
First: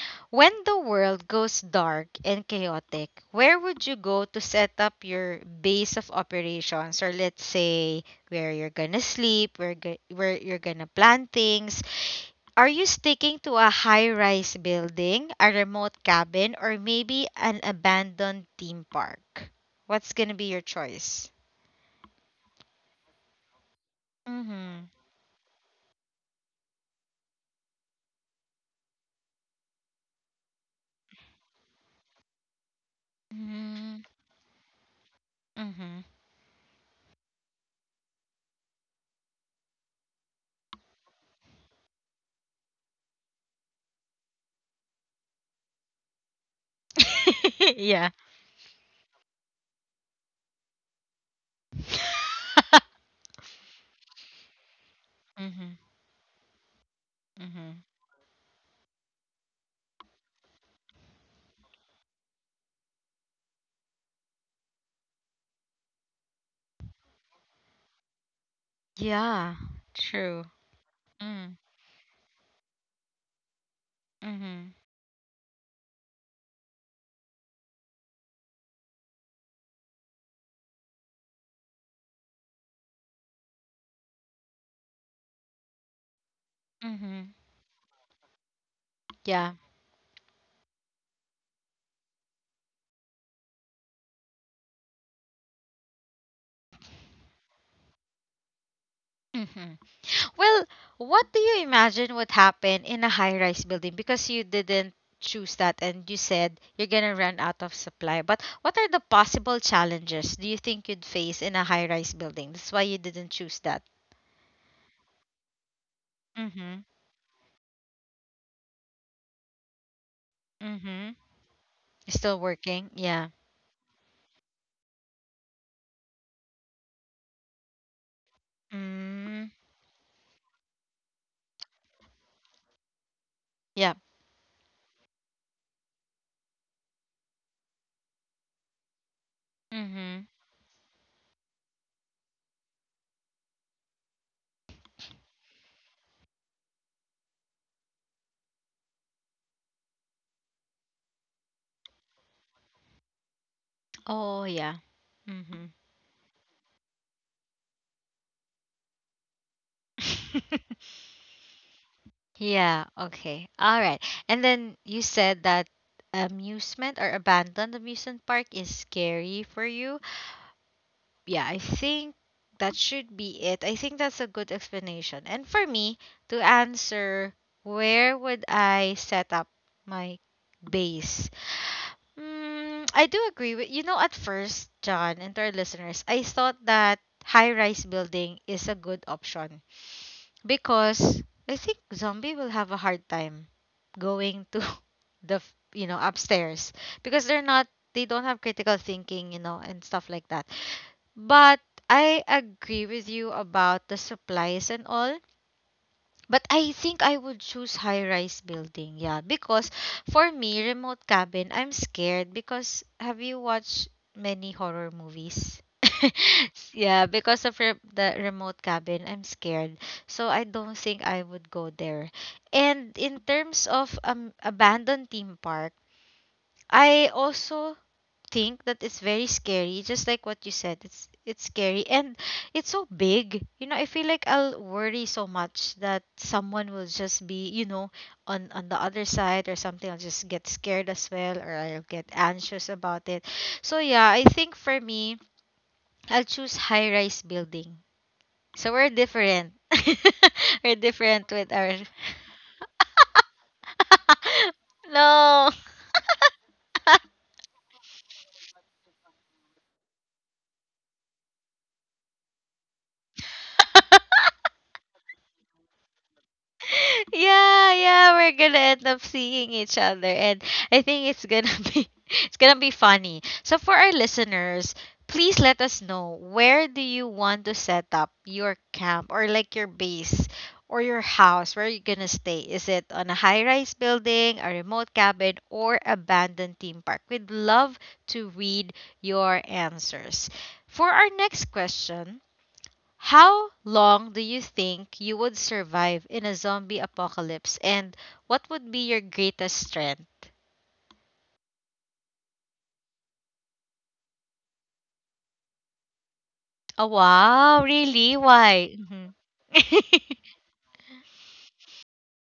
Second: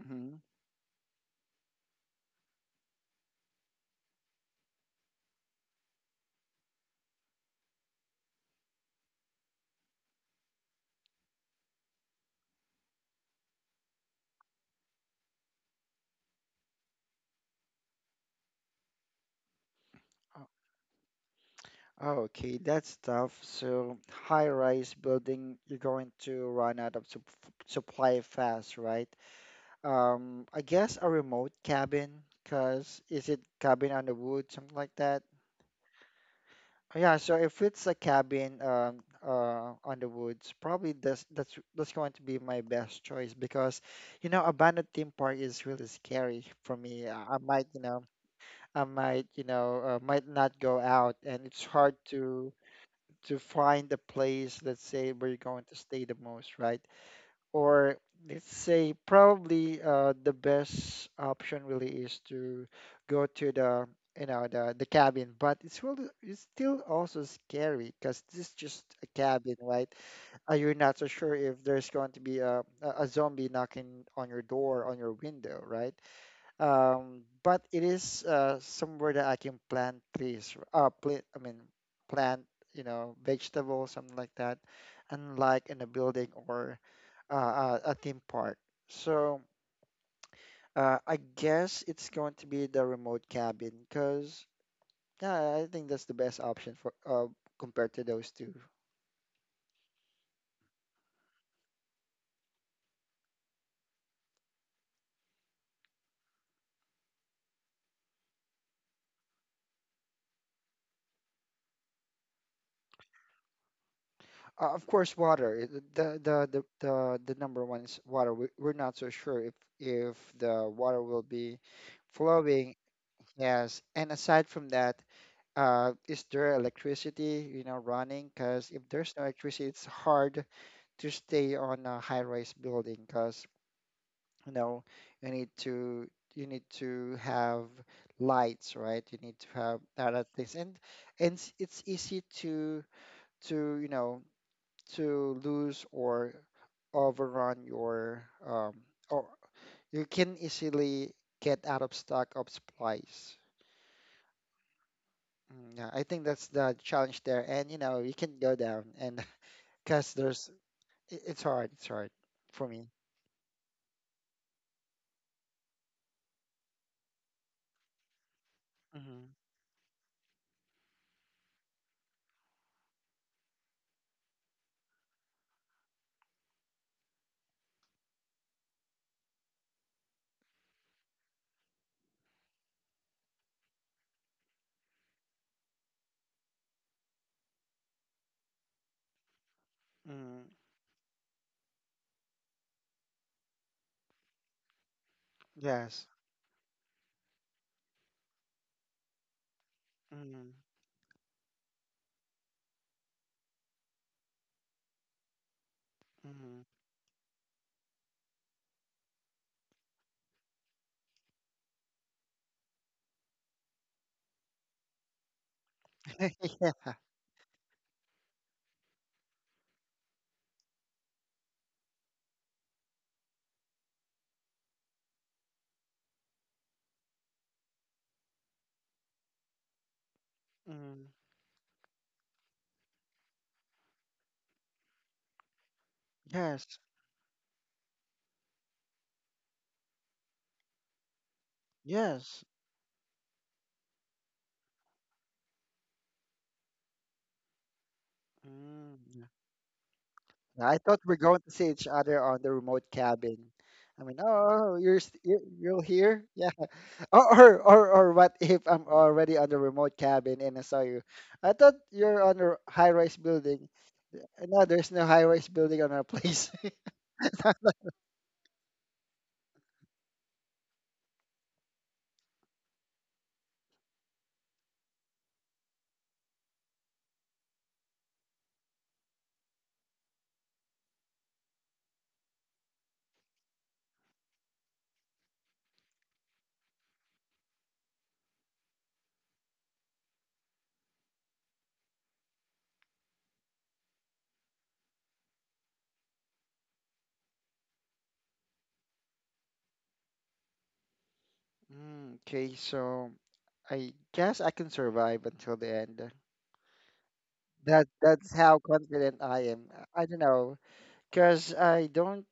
B: Hmm.
A: When the world goes dark and chaotic, where would you go to set up your base of operations? Or let's say where you're gonna sleep, where you're gonna plan things. Are you sticking to a high-rise building, a remote cabin, or maybe an abandoned theme park? What's gonna be your choice?
B: Oh, okay, that's tough. So
A: Mhm.
B: high-rise building, you're going to run out of supply fast, right? I guess a remote cabin. Cause is it cabin
A: Mhm.
B: on the wood, something like that?
A: Mhm.
B: Yeah, so if it's a cabin on the woods, probably that's going to be my best choice because, you know, abandoned theme park is really scary for me. I might,
A: (laughs) Yeah.
B: might not go out, and it's hard to find a place, let's say, where you're going
A: Mhm.
B: to stay the most, right?
A: Mhm.
B: Or let's say probably the best option really is to go to the you know the cabin, but it's still also scary because this is just a cabin,
A: Yeah.
B: right?
A: True.
B: You're not so sure if there's going to be a zombie knocking on your
A: Mhm.
B: door on your window right But it is somewhere that I can plant trees, plant I mean plant you know vegetables, something like that, unlike in a building or
A: Mhm.
B: a theme park. So
A: Yeah.
B: I guess it's going to be the remote cabin because, yeah, I think that's the best option for compared to those two.
A: Mhm. Well, what do you imagine would happen in a high-rise building because you didn't choose that and you said you're going to run out of supply. But what are the possible challenges do you think you'd face in a high-rise building? That's why you didn't choose that.
B: Of course, water. The the the
A: Mhm.
B: the, the number one is water. We're not so sure if the water
A: Mhm.
B: will be
A: Still
B: flowing.
A: working? Yeah.
B: Yes, and aside from that, is there electricity, you know, running? Because if there's no
A: Mm.
B: electricity, it's hard to stay on a high-rise building. Because
A: Yeah.
B: you know you need to have lights, right? You need to have other
A: Mhm.
B: things, and it's easy to you know to lose or overrun your or you can easily get out of stock of supplies.
A: Oh, yeah. Mhm.
B: Mm, yeah, I think that's the challenge there, and you know you can go down and (laughs) because there's
A: (laughs)
B: it's hard for
A: Yeah,
B: me.
A: okay. All right. And then you said that amusement or abandoned amusement park is
B: Hmm.
A: scary for you. Yeah, I think that should be it. I think that's a good explanation. And for me to answer, where would I set up my base? Mm, I do agree with at first, John, and to our listeners, I thought that high-rise building is a good option
B: Hmm.
A: because I think zombie will have a hard time going to (laughs) the
B: Yes.
A: upstairs because they don't have critical thinking, and stuff like that.
B: Hmm.
A: But I agree with you about the supplies and all, but I think I would choose high-rise building. Yeah, because for me, remote cabin, I'm scared because have you watched many horror movies? (laughs) Yeah, because of the remote cabin, I'm scared. So I don't think I would go there. And in terms of abandoned theme park, I also think that it's very scary. Just like what you said, it's
B: Hmm. (laughs)
A: it's scary, and it's so big. You know, I feel like I'll worry so much that someone
B: Yes.
A: will just be, on the other side or something. I'll just get scared as well, or I'll get
B: Yes.
A: anxious about it. So yeah, I think for me, I'll choose high rise building. So we're
B: Mm.
A: different. (laughs)
B: Yeah,
A: We're
B: I thought we're
A: different
B: going
A: with
B: to see
A: our
B: each other on the remote cabin. I mean, oh,
A: (laughs)
B: you're st- you-
A: no.
B: you're here? Yeah. (laughs) Or what if I'm already on the remote cabin and I saw you? I thought you're on a high-rise building.
A: (laughs)
B: No, there's no high-rise building on our place. (laughs)
A: (laughs) Yeah, yeah, we're gonna end up seeing each other, and I think it's gonna (laughs) be it's gonna be funny. So for our listeners, please let us know, where do you want to set up your camp, or like your base or your house? Where are you gonna stay? Is it on a high-rise building, a remote cabin, or abandoned theme park? We'd love to read your answers. For our next question, how long do you think you would survive in a zombie apocalypse, and what would be your greatest strength?
B: Mm, okay, so I guess I can survive until the end.
A: Oh, wow,
B: That
A: really?
B: that's how
A: Why? Mhm.
B: confident I am. I
A: (laughs)
B: don't know, because I don't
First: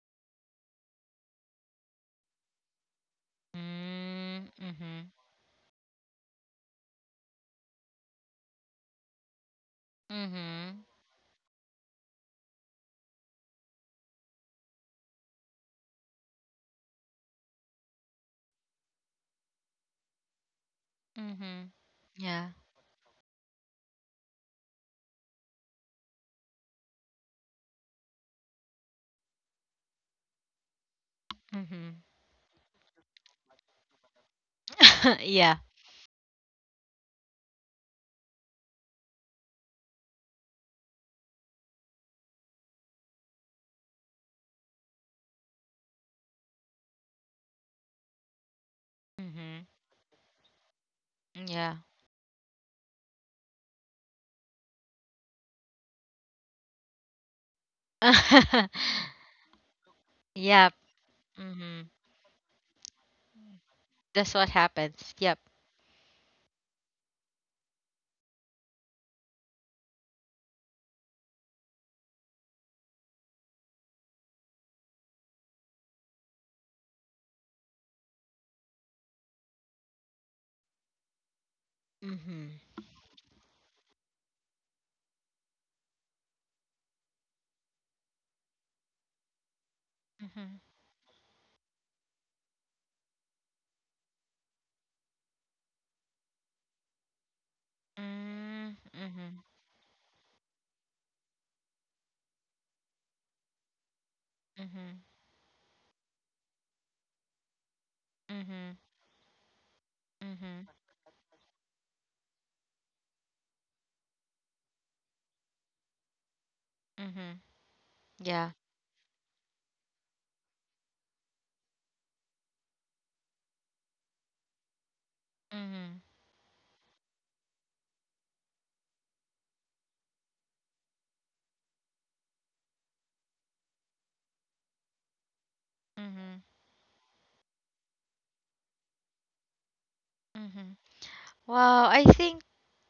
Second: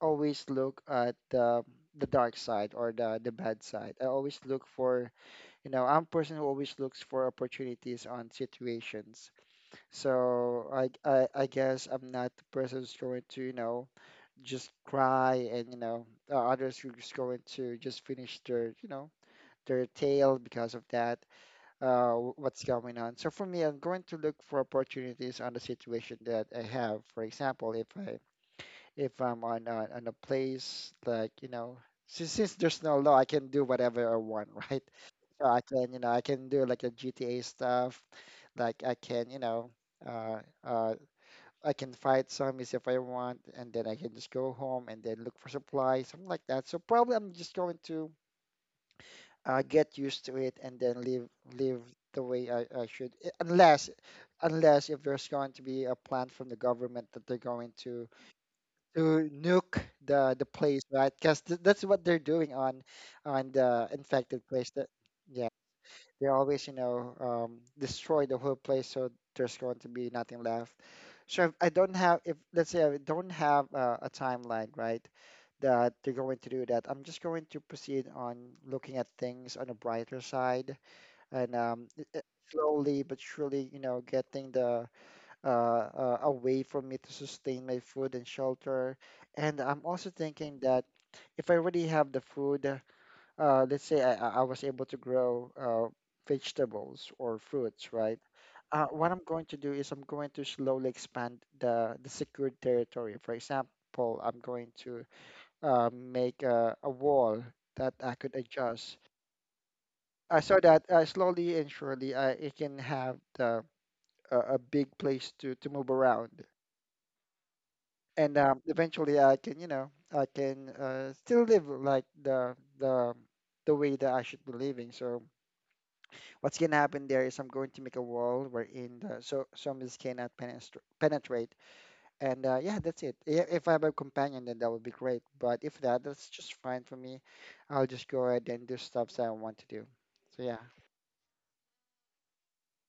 B: always look at the dark side or the bad side. I always
A: Mm,
B: look
A: mhm.
B: for, I'm a person who always looks for opportunities on situations. So
A: Mhm.
B: I guess I'm not the person who's going to, just cry and, others who's just going to just finish their tale because of that,
A: Mhm. Yeah.
B: what's going on. So for me, I'm going to look for opportunities on the situation that I have. For example, if I'm on a place like, you know,
A: Mhm.
B: since there's no law, I can do whatever I want, (laughs) right?
A: (laughs)
B: So
A: Yeah.
B: I can, you know, I can do like the GTA stuff. Like uh, uh, I can fight zombies if I want, and then I can just go home and then look for supplies, something like that. So probably I'm just going to,
A: Mhm.
B: get used to it and then live
A: Yeah.
B: live the way I should. Unless if there's going to be a plan from the government that they're going to
A: (laughs)
B: nuke the
A: Yep.
B: place, right? Because th that's
A: Mhm.
B: what they're doing on the
A: That's
B: infected
A: what
B: place. That
A: happens. Yep.
B: Yeah, they always, destroy the whole place, so there's going to be nothing left. So if I don't have if let's say I don't have, a timeline, right? That they're going to do that. I'm just going to proceed on looking at things on a brighter side and,
A: Mhm.
B: slowly but surely, getting the, a way for me to sustain my food and shelter. And I'm also
A: Mhm.
B: thinking that if I already have the food, let's say I was able to grow, vegetables or fruits, right?
A: Mm,
B: What I'm
A: mhm.
B: going to do is I'm going to slowly expand the secured territory. For example, I'm going
A: Mhm.
B: to, make a wall that I could
A: Mhm.
B: adjust, so
A: Mhm.
B: that, slowly and surely, I can have the, a big place to move around,
A: Mhm.
B: and,
A: Yeah.
B: eventually I can, still live like the way that I should be living. So
A: Mhm.
B: what's gonna happen there is I'm going to make a wall wherein so zombies cannot penetrate. And, yeah, that's it. If I have a companion, then that would be great. But if that, that's
A: Mhm.
B: just fine for me. I'll just go ahead and do stuff that I want to do. So yeah.
A: Mhm. Wow, I think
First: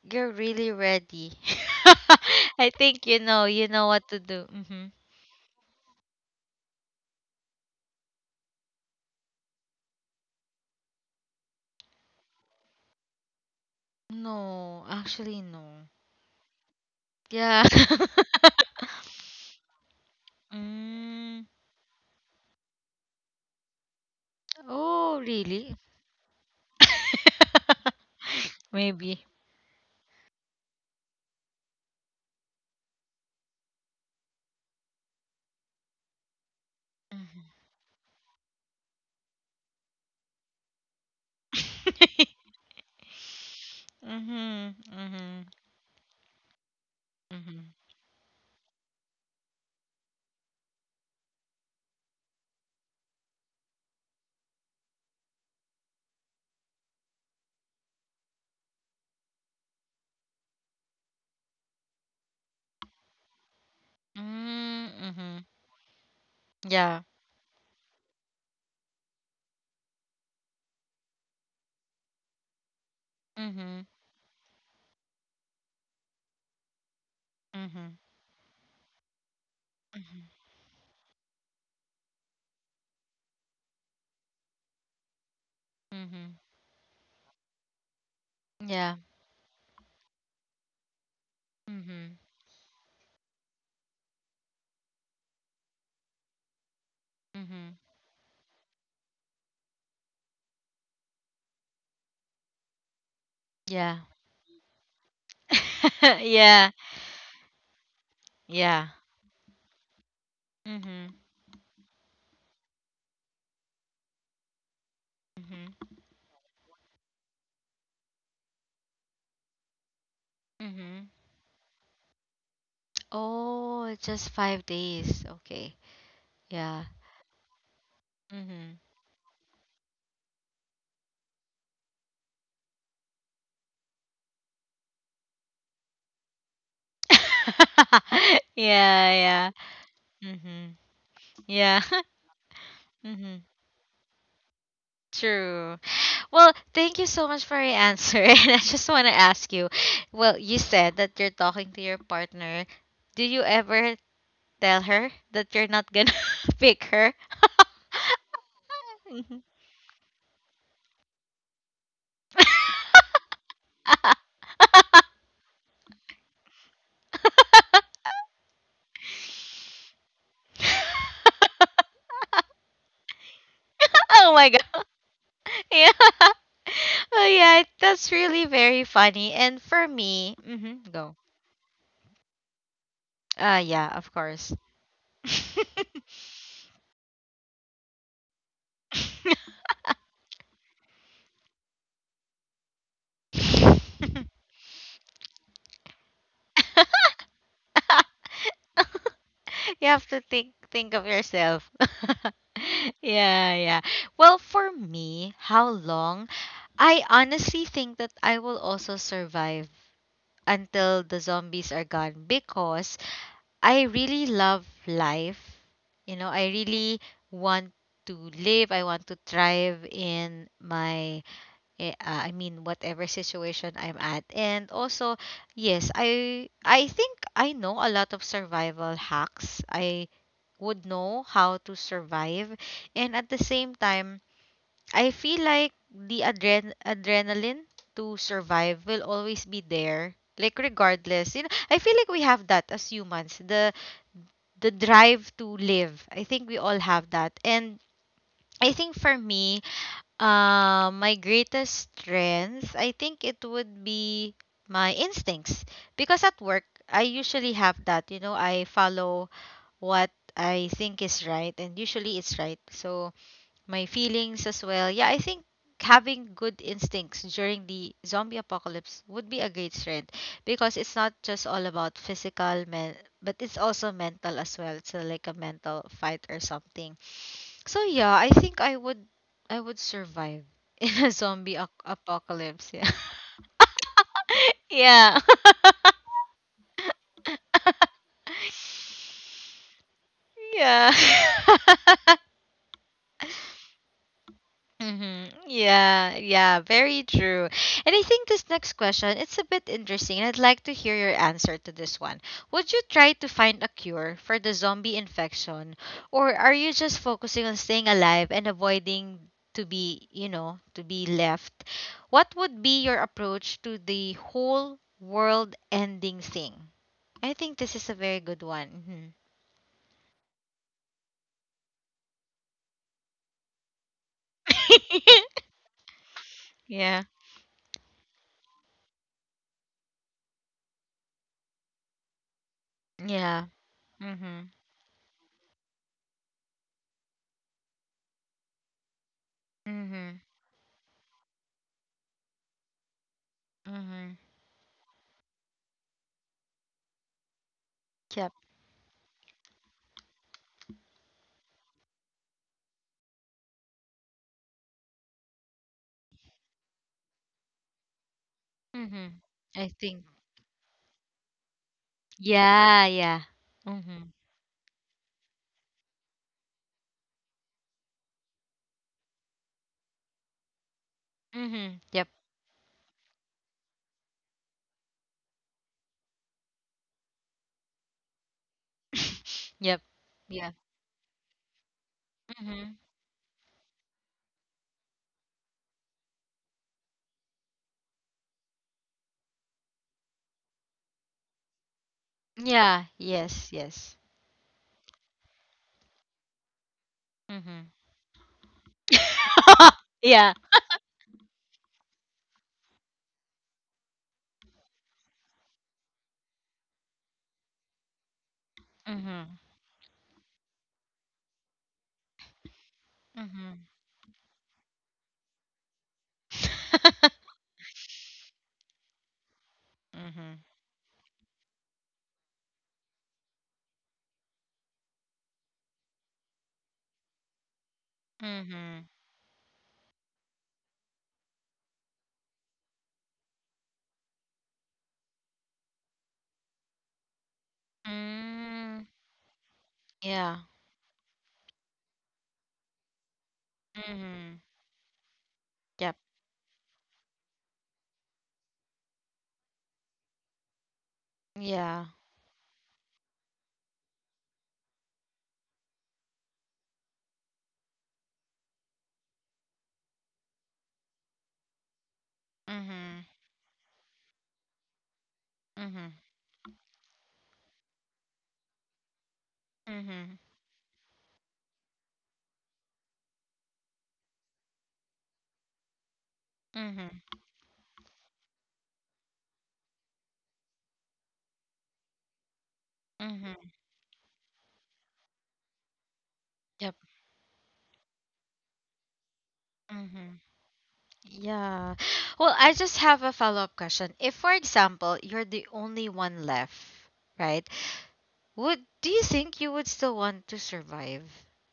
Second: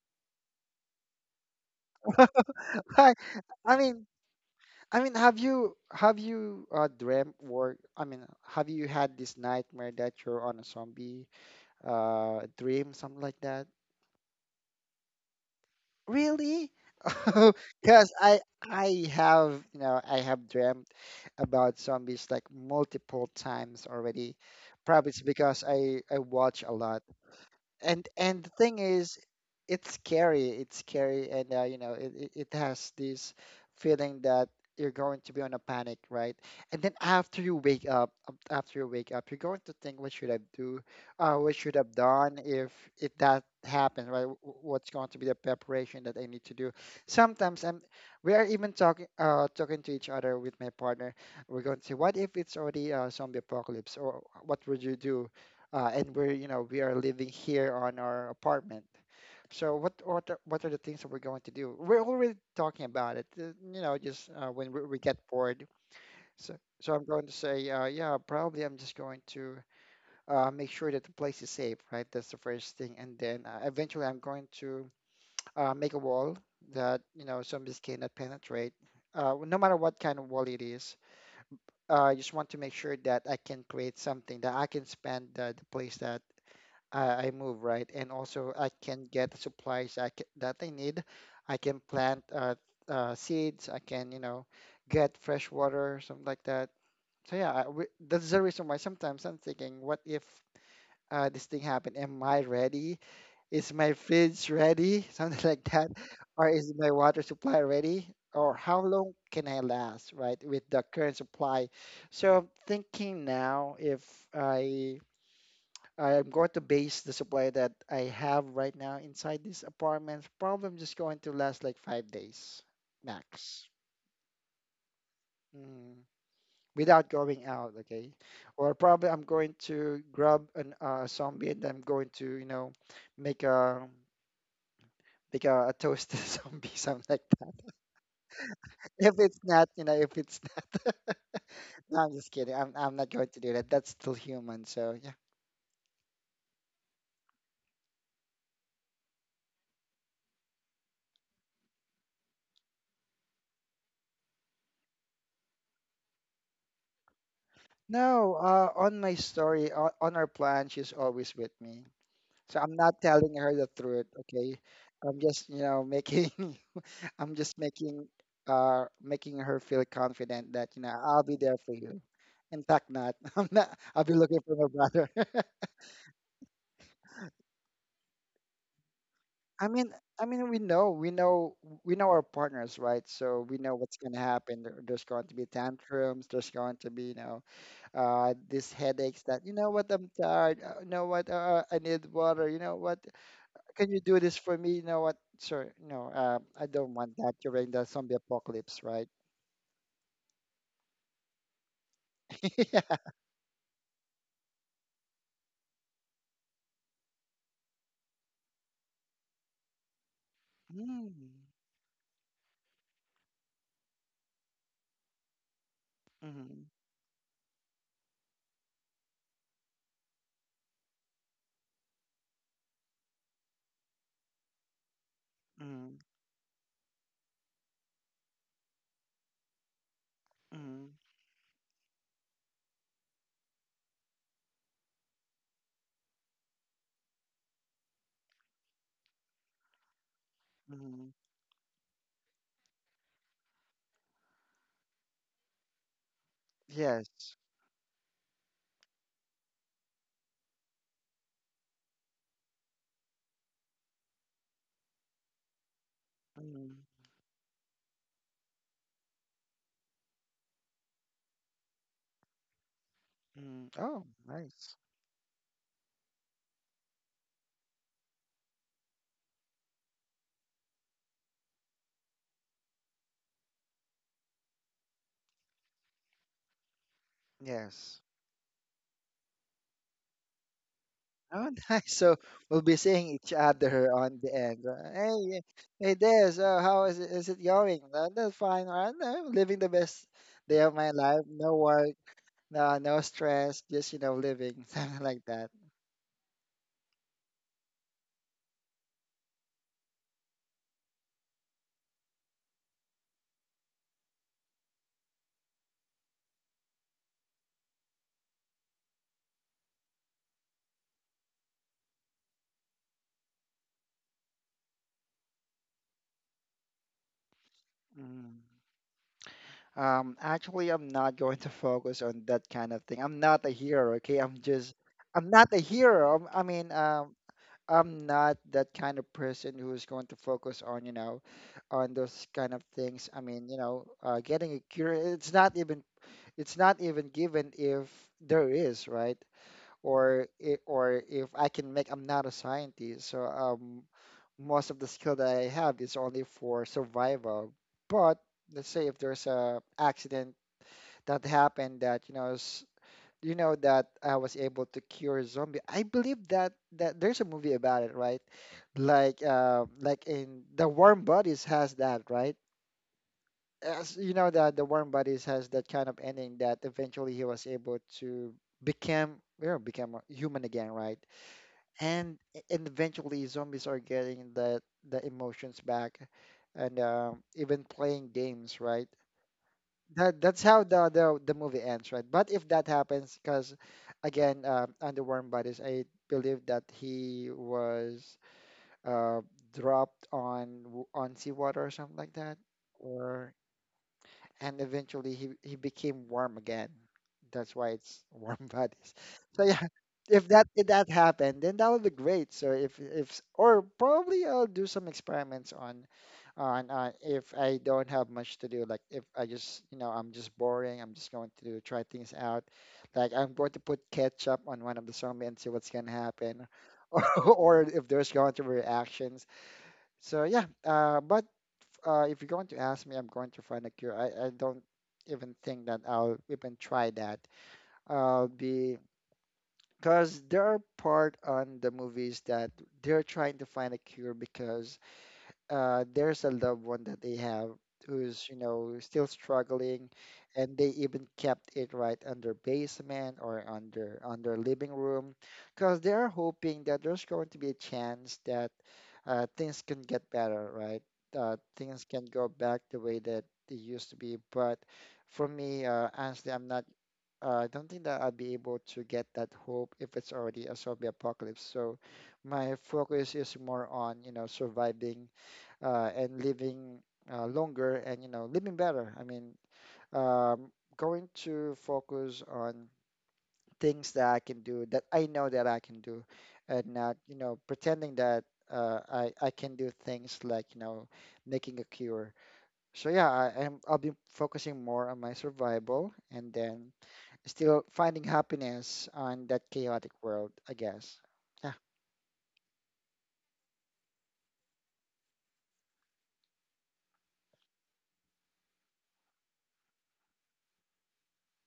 A: you're really ready. (laughs) I
B: (laughs)
A: think
B: I,
A: you
B: I
A: know
B: mean,
A: what to do. Mhm.
B: I mean, have you, have you dreamt or I mean, have you had this nightmare that you're on a zombie, dream, something like that?
A: No, actually no.
B: Really? (laughs)
A: Yeah.
B: Because I
A: (laughs)
B: I have you know I have dreamt
A: Mm.
B: about zombies like multiple times already. Probably
A: Oh,
B: it's because
A: really?
B: I watch a lot,
A: (laughs)
B: and the thing is,
A: Maybe.
B: it's scary, and, you know, it has this feeling that you're going to be on a panic, right? And then,
A: Mhm.
B: after you wake up after you wake up, you're going to think, what should I do? What should I've done
A: (laughs)
B: if that happens, right? Wh- wh-
A: Mhm.
B: what's going to be the
A: Mhm.
B: preparation that I need to do? Sometimes
A: Mhm.
B: I'm we are even talking, talking to each other with my partner. We're going to say, what if it's already a zombie apocalypse, or what would you do? And we're you know we are living here on our apartment. So what are the things that we're going to do? We're already talking about it, just when we,
A: Mm,
B: we get
A: mhm.
B: bored. So
A: (laughs)
B: so
A: Yeah.
B: I'm going to say, yeah, probably I'm just going to, make sure that the place is safe, right? That's the first thing, and then,
A: Mhm.
B: eventually I'm going to, make a wall that, zombies
A: Mhm.
B: cannot penetrate. No matter what kind
A: Mhm.
B: of wall it is, I just want to make sure that I can create something that I can spend, the place that
A: Mhm.
B: I move, right? And also I
A: Yeah.
B: can get supplies, that I need. I can
A: Mhm.
B: plant, seeds. I can get fresh water, something like that. So yeah,
A: Mhm.
B: that's the reason why sometimes I'm thinking, what if, this thing happened? Am I ready? Is my
A: Yeah.
B: fridge ready? (laughs) Something like that.
A: (laughs)
B: Or
A: Yeah.
B: is my water supply ready? Or how
A: Yeah.
B: long can I last, right, with the current
A: Mhm.
B: supply? So I'm thinking now, if I
A: Mhm.
B: I'm going to base the supply that I have right now inside this apartment, probably I'm just
A: Mhm.
B: going to last like 5 days max,
A: Oh, it's just 5 days. Okay.
B: mm,
A: Yeah.
B: without going out, okay?
A: Mhm.
B: Or probably I'm going to grab an, zombie, and I'm going to make a toasted (laughs) zombie, something like that.
A: (laughs) Yeah,
B: If it's
A: yeah.
B: not, you know, if it's
A: Mhm.
B: not,
A: Yeah.
B: (laughs) no, I'm just kidding. I'm
A: (laughs)
B: not going to
A: Mhm.
B: do that. That's still human, so yeah.
A: True. Well, thank you so much for your answer. (laughs) And I just want to ask you, well, you said that you're talking to your partner. Do you ever tell her that you're not gonna (laughs) pick her? (laughs)
B: No, on my
A: Mhm.
B: story, on, our plan, she's always with me. So I'm not telling her the truth, okay?
A: (laughs)
B: I'm just making (laughs) I'm just
A: (laughs)
B: making her feel confident that I'll be there for you. In fact, not. (laughs) I'm not. I'll be
A: Oh
B: looking
A: my
B: for my
A: god. (laughs)
B: brother. (laughs)
A: Yeah. Oh yeah, that's really very funny. And
B: I
A: for
B: mean, I
A: me,
B: mean, we
A: hmm,
B: know,
A: go.
B: we know, we know our partners, right? So we know
A: Yeah,
B: what's
A: of
B: going to
A: course.
B: happen. There's
A: (laughs)
B: going to be
A: You
B: tantrums. There's going to be these headaches that, you know what, I'm tired. You know what, I need water. You know what, can you do this for me? You know what, sir? No, I don't want that during the zombie apocalypse, right?
A: have to think of yourself. (laughs)
B: (laughs) Yeah.
A: Yeah, yeah. Well, for me, how long? I honestly think that I will also survive until the
B: Mm.
A: zombies are gone because I really love life. You know, I
B: Mm-hmm.
A: really want to live. I want to thrive in my, I mean, whatever situation I'm at. And also, yes,
B: Mm-hmm.
A: I think I know a lot of survival hacks. I would
B: Mm-hmm.
A: know how to survive, and at the same time, I feel like the adrenaline to survive will always be there. Like
B: Mm-hmm.
A: regardless, you know, I feel like we have that as humans. The drive to live. I think we all have that.
B: Yes.
A: And I think for me, my greatest strength, I think it would be my instincts. Because at work,
B: Mm-hmm.
A: I usually have that. You know, I follow what I think is right, and usually it's right. So
B: Mm-hmm.
A: my
B: Oh,
A: feelings as
B: nice.
A: well. Yeah, I think having good instincts during the zombie apocalypse would be a great strength because it's not just all about physical men, but it's also mental as well. It's like a mental fight or something. So
B: Yes.
A: yeah, I think I would survive (laughs) in a
B: Oh,
A: zombie
B: (laughs) nice. So we'll
A: apocalypse.
B: be seeing each other on the end. Uh,
A: Yeah.
B: Hey, hey,
A: (laughs)
B: there. So how is it? Is it going? "That's fine, right? I'm living the best day of my
A: Yeah.
B: life.
A: (laughs)
B: No
A: Yeah.
B: work. No, no
A: (laughs)
B: stress. Just living, (laughs) something like
A: Mm-hmm.
B: that."
A: Yeah, yeah, very true. And I think this next question, it's a bit interesting. I'd like to hear your answer to this one. Would you try to find a cure for the zombie infection, or are you just focusing on staying alive and avoiding to be, you know, to be left? What would be your approach to the whole world-ending thing? I think this is a very
B: Mm.
A: good one. Hmm.
B: Actually, I'm not going to focus on that kind of thing. I'm not a hero, okay? I'm
A: (laughs)
B: not a hero. I mean,
A: Yeah.
B: I'm not that kind of person who's going to focus on, you know, on those kind of things. I mean,
A: Yeah. Mhm.
B: getting a cure, it's not even given if there is, right?
A: Mhm.
B: Or if I can make, I'm not a scientist, so,
A: Mhm. Mhm.
B: most of the skill that I have is only for survival. But
A: Yep.
B: let's say if there's a accident that happened that you know s- you know that I was able to cure zombie. I believe that there's a movie about it, right?
A: Mhm.
B: Like
A: I
B: uh,
A: think.
B: like in the Warm Bodies has that, right?
A: Yeah, yeah.
B: As
A: Mhm.
B: you know that the Warm Bodies has that kind of ending that eventually he was able to become you know become a human again, right?
A: Mhm. Yep.
B: And and eventually zombies are getting the emotions back, and, even playing games, right?
A: (laughs) Yep.
B: That's
A: Yeah.
B: how the movie ends, right? But if that
A: Mhm.
B: happens, because again, under Warm Bodies, I believe that he was, uh, dropped on seawater or something like that,
A: Yeah.
B: or
A: Yes. Yes.
B: and eventually he became warm again. That's why
A: Mhm.
B: it's (laughs) Warm Bodies. So yeah, if
A: (laughs) Yeah.
B: that if that happened, then that would be great. So if or probably I'll do some experiments on, and, if I don't have much to do, like if I
A: Mhm.
B: just, you know, I'm just boring, I'm just going to try things out. Like I'm going to
A: Mhm.
B: put ketchup on one of the zombie and see what's gonna happen, (laughs) or, if there's going to be reactions. So
A: Mhm.
B: yeah, but, if you're going to ask me, I'm going to find a cure. I don't even think that I'll even try that. I'll be
A: Mhm. (laughs)
B: because there are part on the movies that they're trying to find a cure because there's a loved one that they have who's, you know,
A: Mm.
B: still struggling,
A: Yeah.
B: and they even kept it right under basement or under
A: Mhm.
B: living room, because they
A: Yep.
B: are hoping that there's going to be a chance that things can get better, right?
A: Yeah.
B: Things can go back the way that they used to be. But for me, honestly, I'm not. I don't think that I'll be able to get that hope if it's already a zombie apocalypse. So my
A: Mhm.
B: focus is more on, you know, surviving
A: Mhm.
B: and living longer and you know living better. I mean,
A: Mhm.
B: um, going to focus on things that I can do that I know that I can do, and
A: Mhm.
B: not you know pretending that I can do things like you know making a cure. So yeah,
A: Mhm.
B: I'll be focusing more on my survival and
A: Yep.
B: then still finding happiness on that chaotic
A: Mhm.
B: world, I guess. Yeah.
A: Yeah. Well, I just have a follow-up question. If, for example, you're the only one left, right? Would, do you think you would still want to survive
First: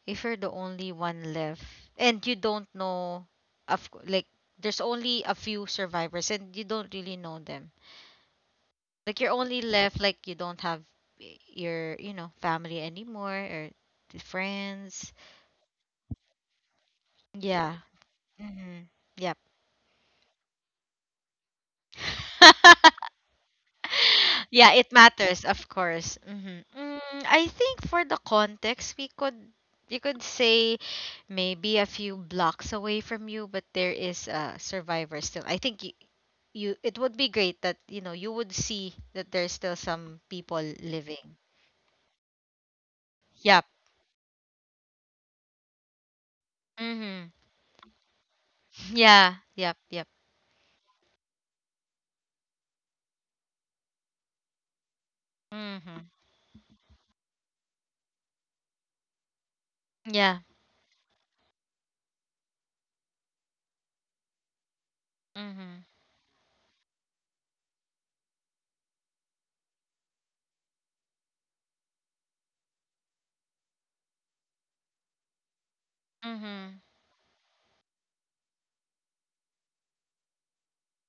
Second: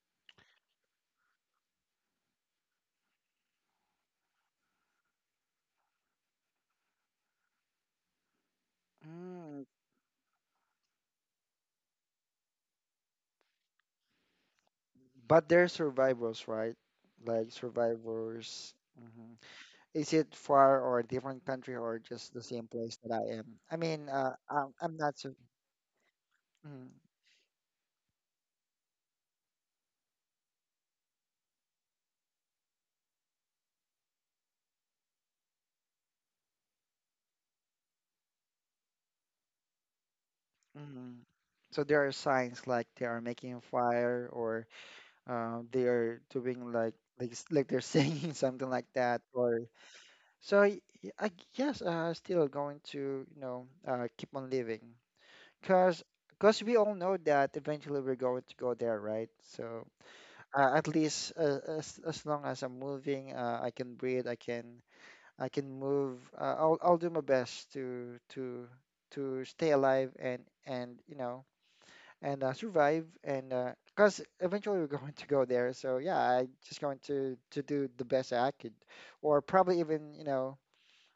A: if you're the only one left and you don't know of like there's only a few survivors and you don't really know them. Like you're only
B: Mm,
A: left, like you don't have your, you know, family anymore or friends.
B: but they're survivors, right? Like
A: Yeah.
B: survivors.
A: Mhm.
B: Mm-hmm.
A: Yep.
B: Is it far or a different country or just
A: (laughs)
B: the same place that I am? I mean, uh,
A: (laughs) Yeah,
B: I'm,
A: it
B: I'm not so.
A: matters, of course. Hmm.
B: Mm.
A: Mm, I think for the context, we could, you could say maybe a few blocks away from you, but there is a survivor still. I think you, it would be great that you know you would see that there's still some people
B: Mm.
A: living.
B: So there are signs like they are making
A: Yep.
B: fire or they are doing like like
A: Mhm.
B: s- like they're singing (laughs) something like
A: (laughs)
B: that
A: Yeah.
B: or
A: Yep. Yep.
B: so I guess still going to you know keep on living because
A: Mhm.
B: because we all know that eventually we're going to go there, right? So
A: Yeah.
B: at least as long as I'm moving, I can breathe, I can
A: Mhm.
B: move. I'll do my best to stay alive, and you know and survive, and because eventually we're (laughs) going to go there. So yeah, I just
A: Mhm.
B: going to do the best I could, or probably even you know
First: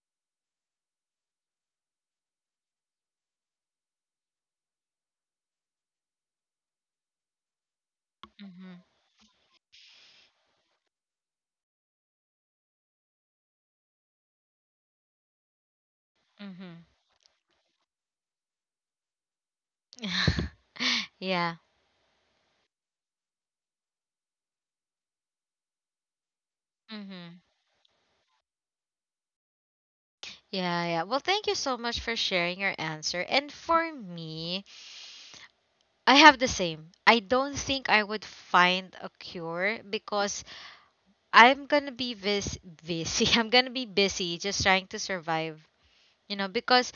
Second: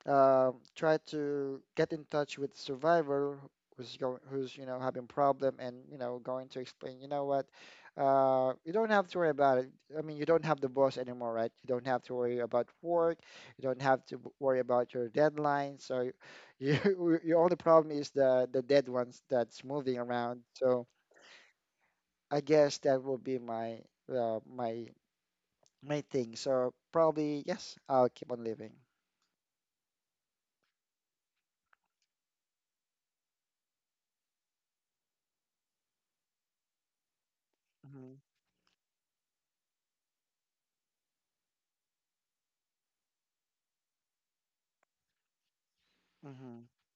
B: try to get in touch with the survivor who's you know having problem and you know going to explain you know what you
A: Mhm.
B: don't have to worry about it. I mean, you don't have the boss anymore, right? You don't have to worry about work, you don't have to worry about your deadline. So
A: Mhm.
B: you, (laughs) your only problem is the dead ones that's moving around.
A: (laughs)
B: So
A: Yeah.
B: I guess that will be my uh, my my thing. So
A: Mhm.
B: probably yes, I'll keep on living.
A: Yeah, yeah. Well, thank you so much for sharing your answer. And for me, I have the same. I don't think I
B: Hmm.
A: would find a cure because I'm going to be busy. (laughs) I'm going to be busy just trying to survive. You know, because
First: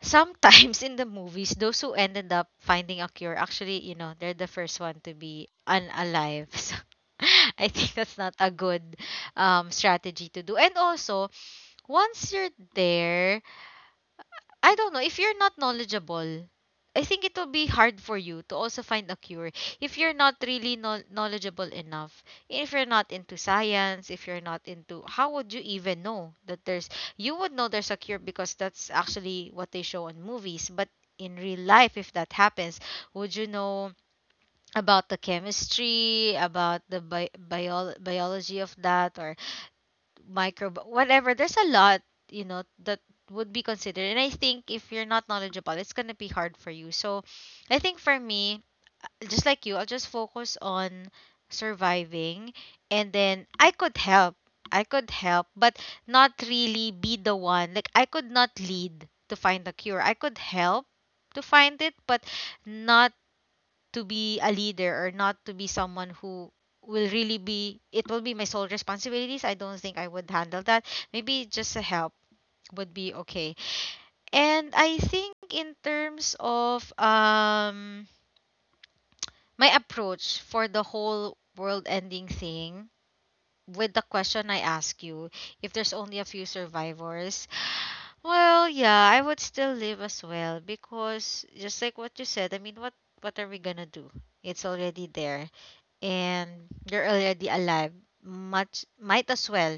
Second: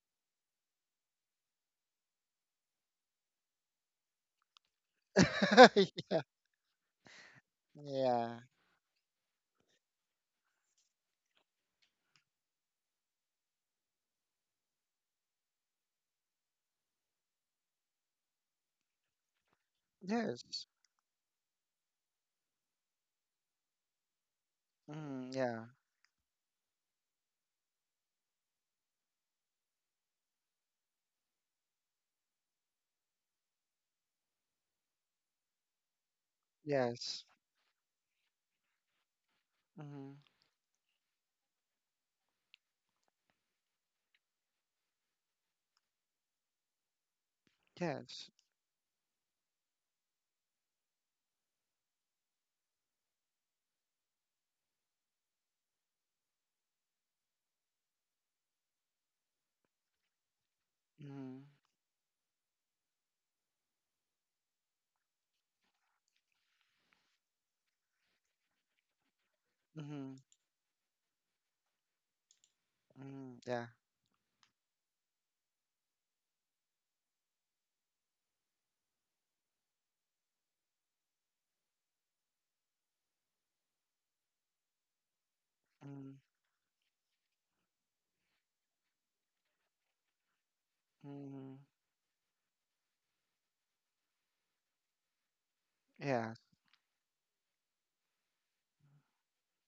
A: sometimes (laughs) in the movies, those who ended up finding a cure actually, you know, they're the first one to be
B: Hmm. (laughs)
A: unalive. (laughs) So I think that's not
B: Yeah.
A: a good strategy to do. And also, once you're there, I don't know. If you're not knowledgeable, I think it will be hard for you to also find a cure. If you're not
B: Yes.
A: really knowledgeable enough, if you're not into science, if you're not into, how
B: Mm,
A: would you
B: yeah.
A: even know that there's, you would know there's a cure because that's actually what they show on movies. But in real life, if that happens, would you know about the chemistry, about the
B: Yes.
A: biology of that, or
B: Mm,
A: micro whatever, there's a lot, you know, that would be considered. And I think if you're not knowledgeable, it's going to be hard for you. So I think for
B: yes.
A: me, just like you, I'll just focus on surviving, and then I could help. But not really be the one, like I could not lead to find the cure. I could help to
B: Mm.
A: find it, but not to be a leader, or not to be someone who will really be, it will be my sole responsibilities. I don't think I
B: Mm.
A: would handle that. Maybe just a help would be
B: Mm,
A: okay.
B: yeah.
A: And I think in terms of my approach for the whole world ending thing, with the question I ask you, if there's only a
B: Mm.
A: few survivors, well yeah, I would still live as well, because
B: Mm,
A: just like what you said, I mean, what are we gonna do? It's already there,
B: yeah.
A: and you're already alive, much might as well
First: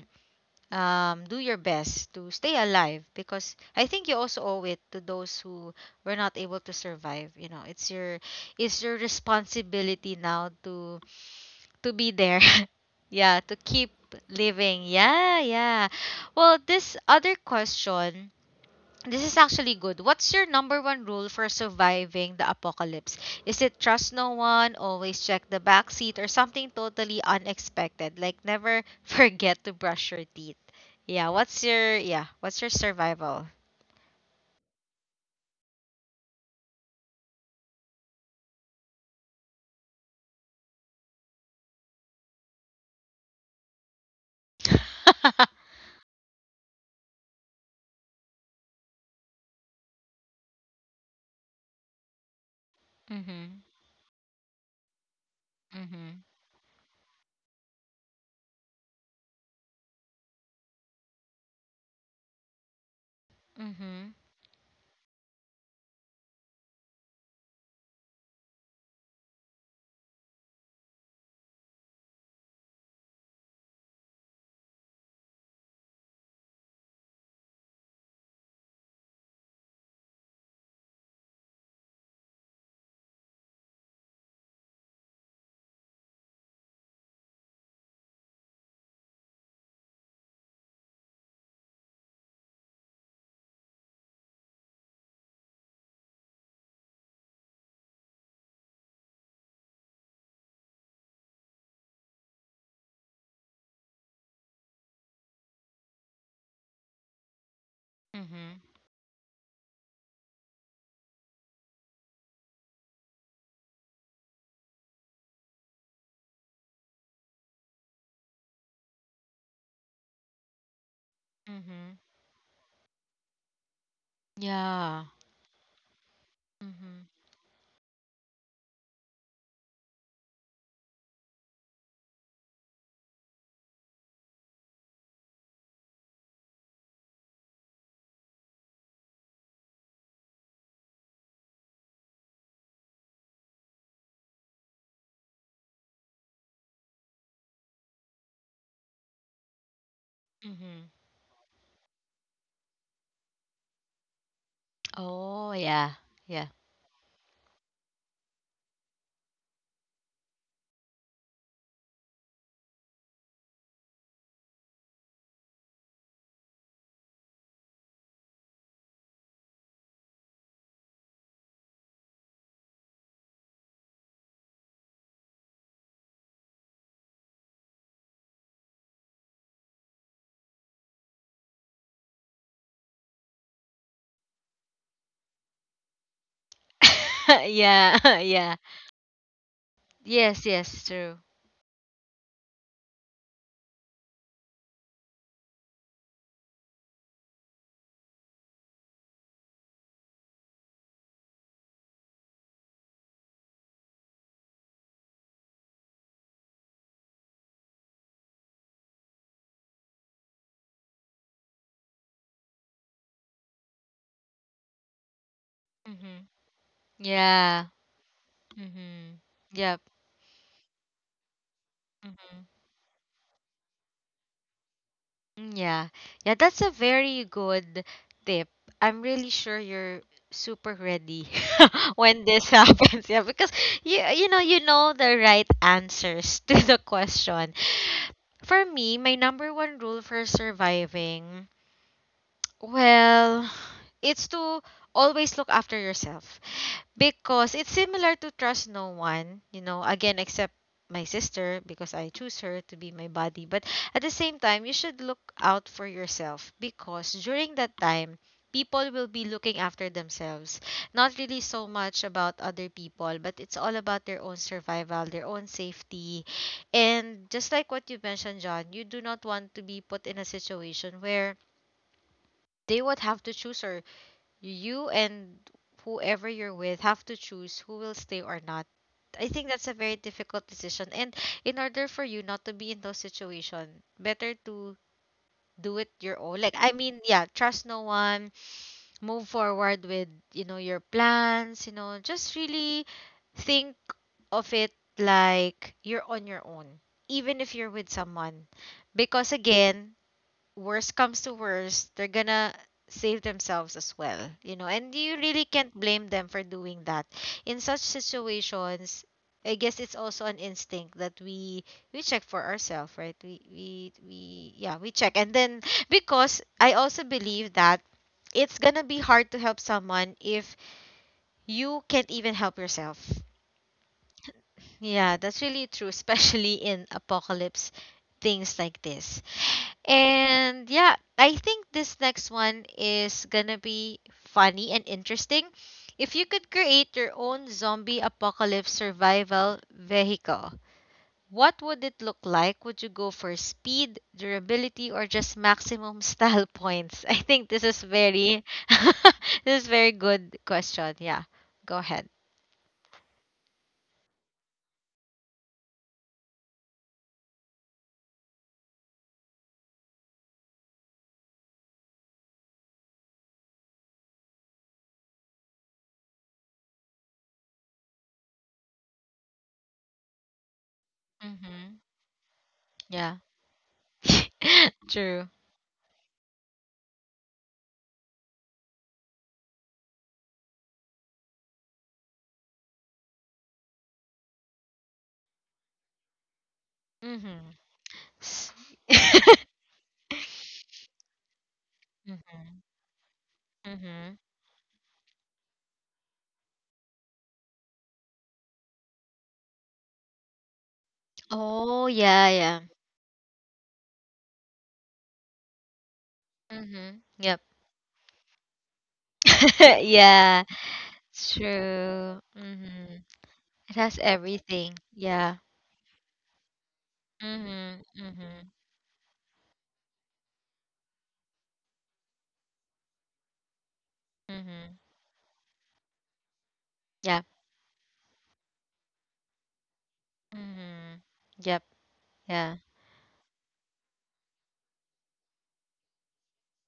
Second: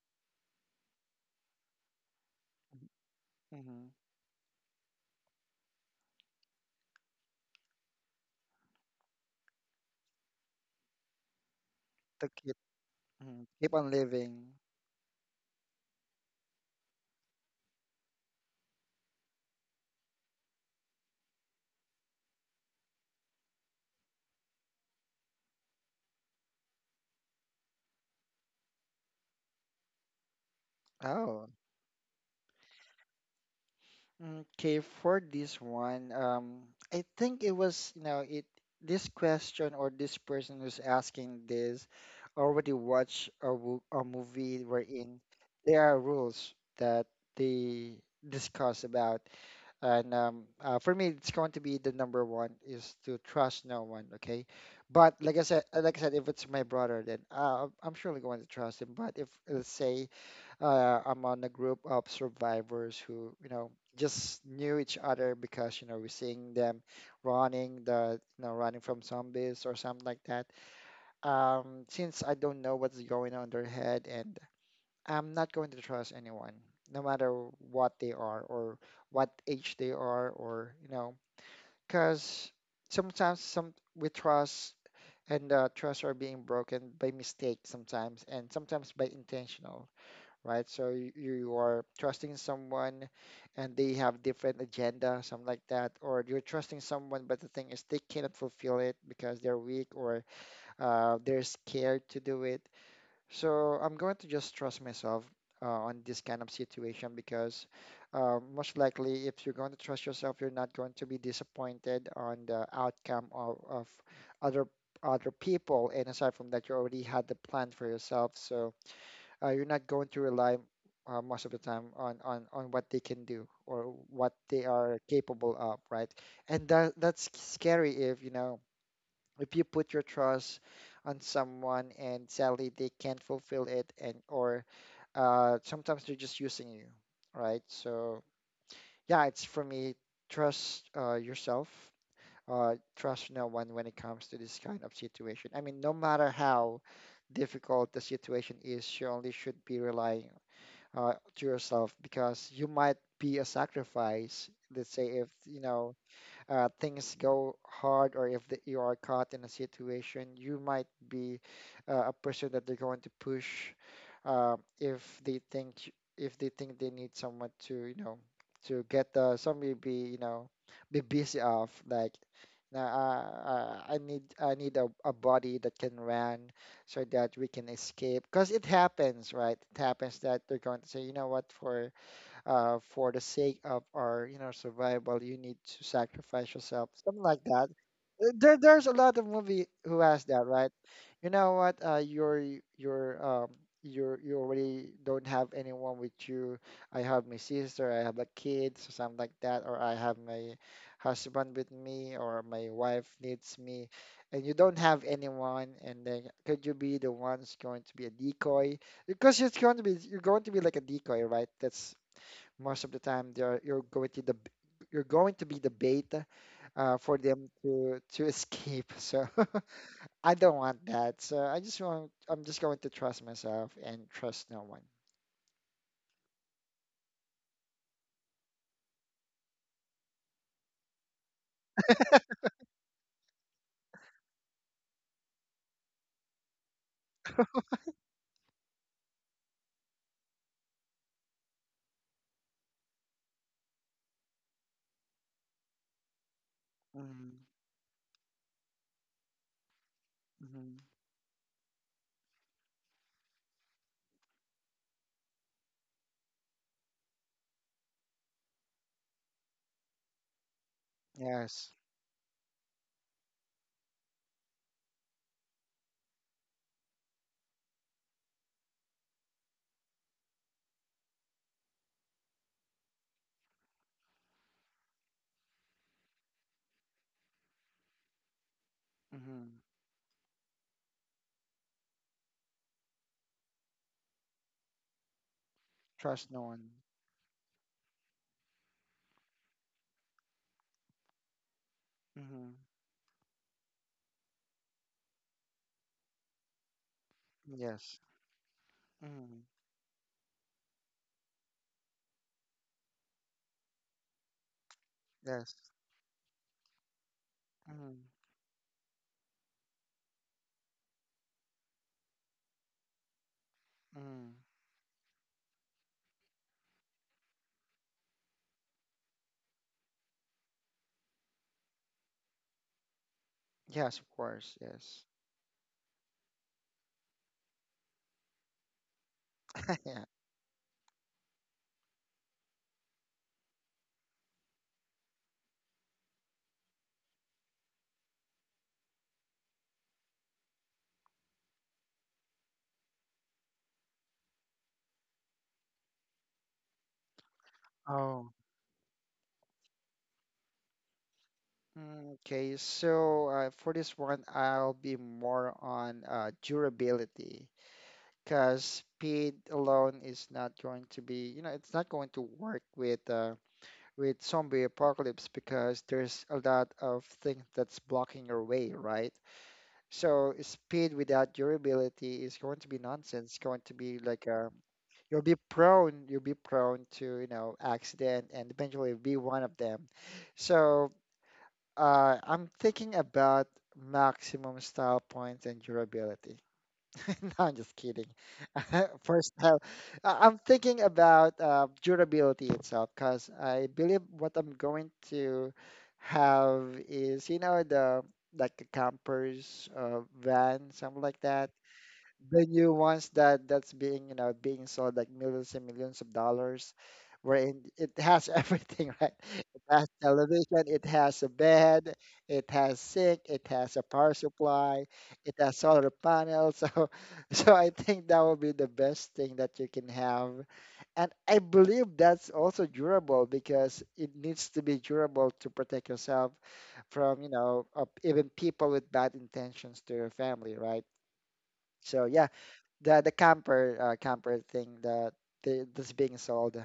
A: do your best to stay alive, because I
B: Mm,
A: think you also owe it to those who were not able to survive. You know, it's your responsibility now to be
B: to
A: there.
B: keep.
A: (laughs) Yeah,
B: Mm,
A: to
B: keep on
A: keep
B: living.
A: living. Yeah, yeah. Well, this other question, this is actually good. What's your number one rule for surviving the apocalypse? Is it trust no one, always check the back seat, or something totally unexpected? Like never (laughs) forget to brush your teeth. Yeah,
B: Oh.
A: what's your, yeah, what's your survival?
B: Okay, for this one, I think it was, you know, it this question or this person who's asking this already watched a, a movie wherein
A: (laughs)
B: there are rules that they discuss about. And for me it's going to be the number one is to
A: Mhm.
B: trust no one. Okay, but like I said,
A: Mhm.
B: if it's my brother, then I'm surely going to trust him. But if let's say I'm on a group of survivors who you know
A: Mhm.
B: just knew each other because you know we're seeing them running the you know running from zombies or something like that. Since I don't know what's going on in their head, and I'm not going to trust anyone, no matter what they are or what age they are, or you know, because sometimes some we trust and trust are being broken by mistake sometimes, and sometimes by intentional, right? So you are trusting someone, and they have different agenda, something like that, or you're trusting someone, but the thing is they cannot fulfill it because they're weak or they're scared to do it. So I'm going to just trust myself on this kind of situation, because
A: Mhm.
B: most likely, if you're going to trust yourself, you're not going to be disappointed on the outcome of other other people. And aside from that, you already had the plan for yourself, so you're not going to rely most of the time
A: Mhm.
B: on what they can do or what they are
A: Yeah.
B: capable of, right? And that
A: Mhm.
B: that's scary if you know if you put your trust on someone and sadly they can't fulfill it. And or sometimes they're just using you, right? So yeah, it's for me, trust yourself, trust no one when it comes to this kind of situation. I mean, no matter how difficult the situation is, you only should be relying
A: Mhm.
B: to yourself, because you might be a sacrifice. Let's say if
A: Oh,
B: you
A: yeah.
B: know
A: Yeah.
B: things go hard, or if that you are caught in a situation, you might be a person that they're going to push if they think, they need someone to you know to get the somebody be you know be busy off like. Now, I need a body that can run so that we can escape. Because it happens, right? It happens that they're going to say, you know what, for the sake of our, you know, survival, you need to sacrifice yourself, something like that.
A: (laughs) Yeah. (laughs) Yeah.
B: There, there's a lot of movie who has
A: Yes,
B: that, right?
A: yes, true.
B: You know what? You're, um, you're, you already don't have anyone with you. I have my sister, I have a kid, so something like that, or I have my husband with me, or my wife needs me, and you don't have anyone, and then could you be the ones going to be a decoy? Because it's going to be, you're going to be like a decoy, right? That's most of the time they're you're going to the you're going to be the bait
A: Mhm.
B: for them
A: Yeah.
B: to escape. (laughs)
A: Mm-hmm.
B: So (laughs)
A: Yep.
B: I don't want that. So
A: Mm-hmm.
B: I'm just going to trust myself and trust no one.
A: Yeah. Yeah, that's a very good tip. I'm really sure you're super ready (laughs) when this happens. Yeah, because you know, you know the right answers (laughs) to the question. For me, my number one rule for surviving Well, it's to always look after yourself
B: Hmm.
A: because it's similar to trust no one, you know, again, except
B: Hmm.
A: my sister because I choose her to be my body. But at the same time, you should look out for yourself because during that time, people will be looking after themselves. Not really so
B: Yes.
A: much about other people, but it's all about their own survival, their own safety. And just like what you mentioned, John, you do not want to be put in a situation where they would have to choose or you and whoever you're with have to choose who will stay or not. I think
B: Hmm.
A: that's a very difficult decision, and in order for you not to be in those situation, better to do it your
B: Trust
A: own.
B: no
A: Like I
B: one.
A: mean, yeah, trust no one, move forward with your plans, just
B: Hmm.
A: really think of it like you're on your own, even if you're with
B: Yes.
A: someone. Because
B: Hmm,
A: again, worst comes to worst, they're gonna save themselves as well, you know, and you really
B: yes.
A: can't blame them for doing that. In such situations, I guess it's also an instinct that we check for ourselves, right? We we
B: Mm-hmm.
A: we yeah, we check. And then because I also believe that it's gonna be hard to help someone if you can't even help yourself.
B: Yes. Of course, yes.
A: Yeah, that's really true, (laughs) especially in apocalypse things like this.
B: (laughs) Yeah.
A: And yeah, I think this next one is gonna be funny and interesting. If you could create your own zombie apocalypse survival vehicle, what would it look like? Would you go for speed, durability, or just maximum style (laughs) points? I think this is
B: Oh.
A: very, (laughs) this is very good question. Yeah. Go ahead.
B: Mm, okay, so for this one, I'll be more on durability. Because speed alone is not going to be, you know, it's not going to work with zombie apocalypse, because there's a lot of things that's blocking your way, right? So speed without
A: Mm-hmm.
B: durability is going to be
A: Yeah.
B: nonsense. Going to be like
A: (laughs) True.
B: you'll be prone to, you know, accident and eventually be one of them. So I'm thinking about maximum style points and durability. (laughs) No,
A: Mm-hmm.
B: I'm just kidding. (laughs)
A: (laughs)
B: First,
A: Mm-hmm.
B: I'm thinking about durability itself, because I believe
A: Mm-hmm.
B: what I'm going to have is, you know, the like a campers van, something like that,
A: Oh, yeah,
B: the
A: yeah.
B: new ones that that's being you know being sold like millions and millions of dollars,
A: Mhm. Yep.
B: wherein it has everything, (laughs) right? It
A: (laughs)
B: has
A: Yeah,
B: television, it has a
A: it's
B: bed,
A: true.
B: it has
A: Mhm.
B: sink, it
A: It
B: has a
A: has
B: power
A: everything.
B: supply,
A: Yeah.
B: it has solar panels. (laughs) So so I
A: Mhm.
B: think that will
A: Mhm.
B: be the best thing that you can have. And I believe that's also durable, because it needs to
A: Mhm.
B: be durable to protect yourself
A: Yeah.
B: from you know even people with bad intentions to your family, right?
A: Mhm. Yep.
B: So yeah,
A: Yeah.
B: the camper camper thing that that's being sold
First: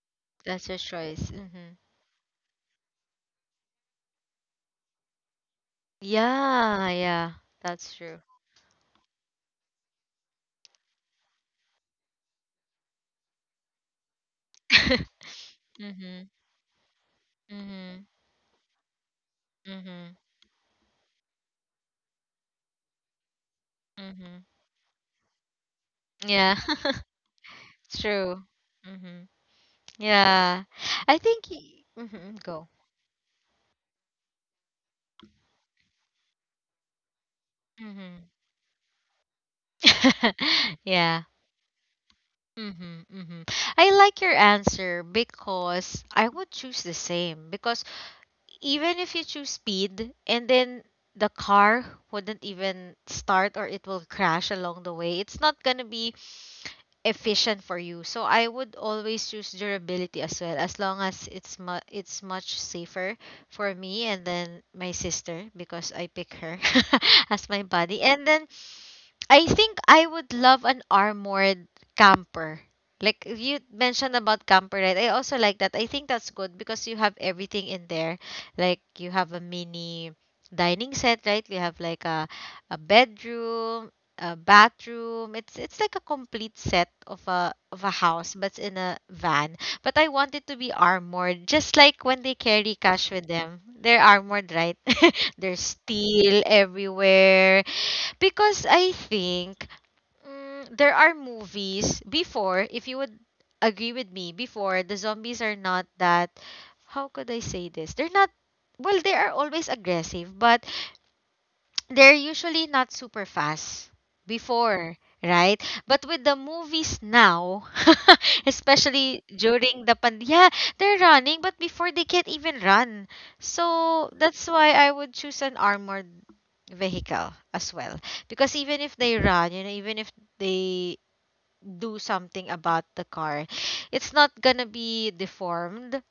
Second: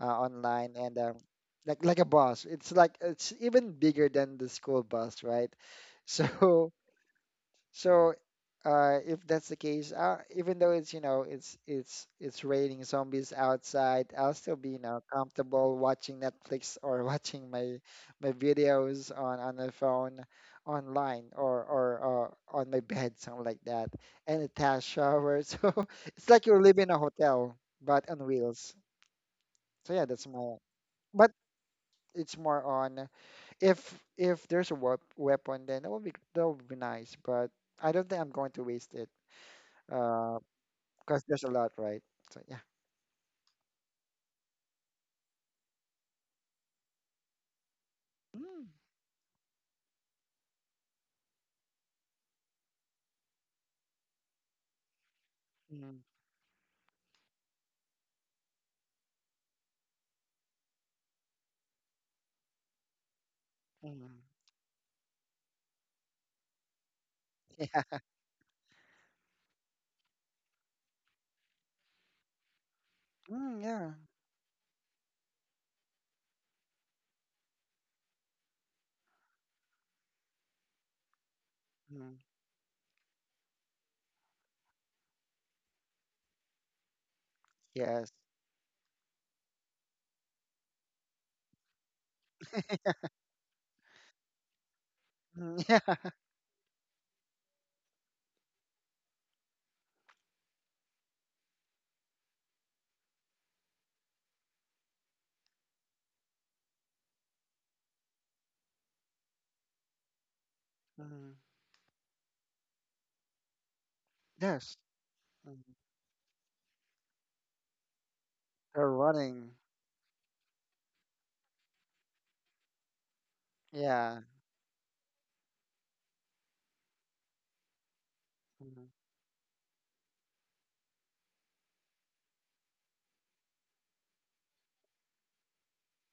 A: That's
B: online,
A: your
B: and
A: choice. Mhm.
B: like a bus. It's like it's even bigger than the school bus, right? (laughs) So
A: Yeah, yeah. That's
B: so,
A: true.
B: if that's the case, even though it's, you know, it's raining zombies outside, I'll still be, you know,
A: (laughs)
B: comfortable watching
A: Mhm.
B: Netflix or (laughs) watching my
A: Mhm.
B: my videos on the
A: Mhm.
B: phone, online or on my bed, something like that, and
A: Mhm.
B: a tap shower. (laughs) So it's like
A: Yeah.
B: you're living in a
A: (laughs)
B: hotel,
A: It's
B: but on
A: true.
B: wheels.
A: Mhm.
B: So yeah, that's my.
A: Yeah. I
B: But
A: think
B: it's
A: mhm.
B: more
A: Go.
B: on if weapon, then that would be nice. But I don't think
A: Mhm.
B: I'm going to waste it. Uh,
A: (laughs)
B: because
A: Yeah.
B: there's a lot, right? So yeah.
A: Mm-hmm, mm-hmm. I like your answer because I would choose the same. Because
B: Mm.
A: even if you choose speed and then the car wouldn't even start or it will crash along the way, it's not going to
B: Mm.
A: be efficient for you. So I would always choose durability as well, as long as it's it's much safer for me
B: Mm.
A: and then my sister because I pick her (laughs) as my buddy. And then I think I would love an armored camper. Like
B: Mm,
A: you
B: yeah.
A: mentioned about camper, right? I also like that. I think that's good because you have everything in there. Like you have a mini dining set, right? We have like
B: Mm.
A: a bedroom, a bathroom. It's like a complete set of a
B: Yes.
A: house, but it's in a van. But I want it to be armored, just like when they carry cash with them. They're armored, right? (laughs)
B: Mm,
A: There's
B: (laughs) yeah.
A: steel everywhere because I think mm, there are movies before, if you would agree with me, before the zombies are not that. How could I say this? They're not. Well, they are always aggressive, but
B: Mm,
A: they're usually not super fast
B: yes.
A: before,
B: Mm.
A: right? But with the movies now, (laughs)
B: They're
A: especially
B: running.
A: during the pandemic, yeah, they're running, but before they can't even run. So
B: Yeah.
A: that's why I would choose an armored vehicle as well. Because even
B: Mm.
A: if they run, you know, even if they do something about the car, it's not gonna be deformed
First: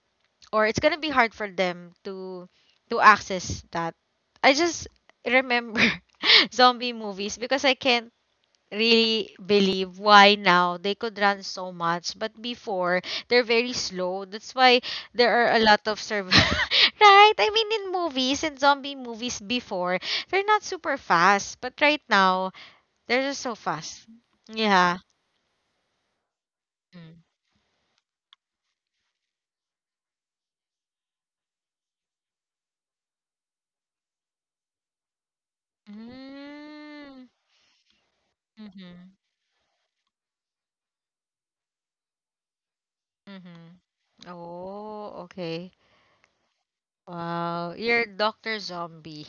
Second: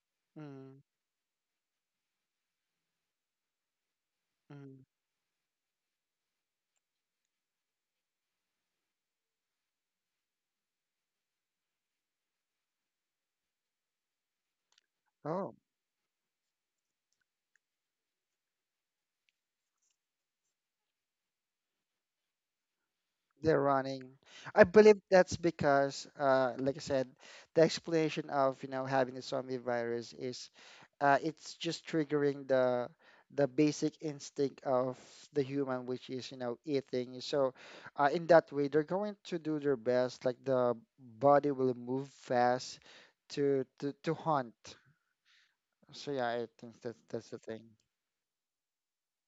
A: or it's
B: Mm.
A: gonna be hard for them to access that. I
B: Mm.
A: just remember (laughs) zombie movies because I can't really believe why now they could run so much, but before they're very slow. That's why there are
B: Oh.
A: a lot of serv, (laughs) right? I mean, in movies, in zombie movies before, they're not super fast, but right now they're just so
B: They're running.
A: fast.
B: I
A: Yeah.
B: believe that's because, like I said,
A: Mm.
B: the explanation of you know having the zombie virus is, it's just triggering the basic instinct of the human, which is you know eating.
A: Mm.
B: So, in that way, they're
A: Mhm.
B: going to do their best. Like the body will move fast to
A: Mhm.
B: to to hunt.
A: Oh, okay.
B: So yeah, I think that's the thing.
A: Wow, you're Dr. Zombie.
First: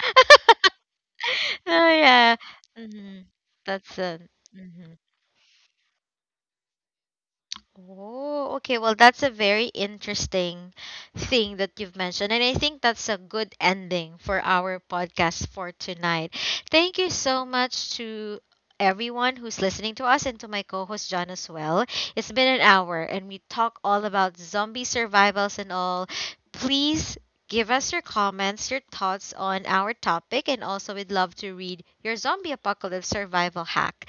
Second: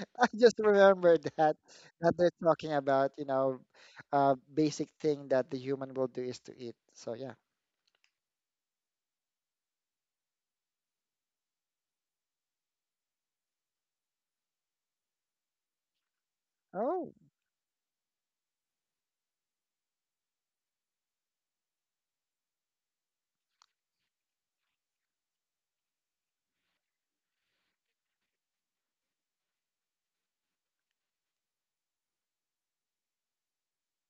B: (laughs) I just remembered that
A: (laughs) Oh
B: they're
A: yeah.
B: talking about,
A: Hmm.
B: you know,
A: That's it.
B: basic
A: Hmm.
B: thing that the human will do is to eat. So yeah.
A: Oh, okay. Well, that's a very interesting thing that you've mentioned. And I think that's a good ending for our podcast for tonight. Thank you
B: Oh,
A: so much to everyone who's listening to us and to my co host, John, as well. It's been an hour and we talk all about zombie survivals and all. Please give us your comments, your thoughts on our topic, and also we'd love to read your zombie apocalypse survival hack.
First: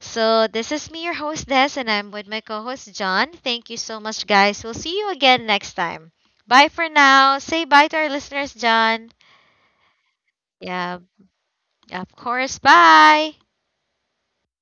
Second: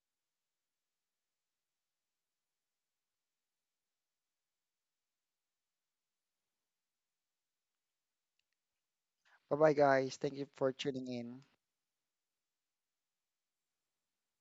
A: So, this is me, your host, Des, and I'm with my co host, John. Thank you so much, guys. We'll see you again next time. Bye for now. Say bye to our listeners, John.
B: bye bye guys. Thank you for
A: Yeah,
B: tuning in.
A: of course. Bye.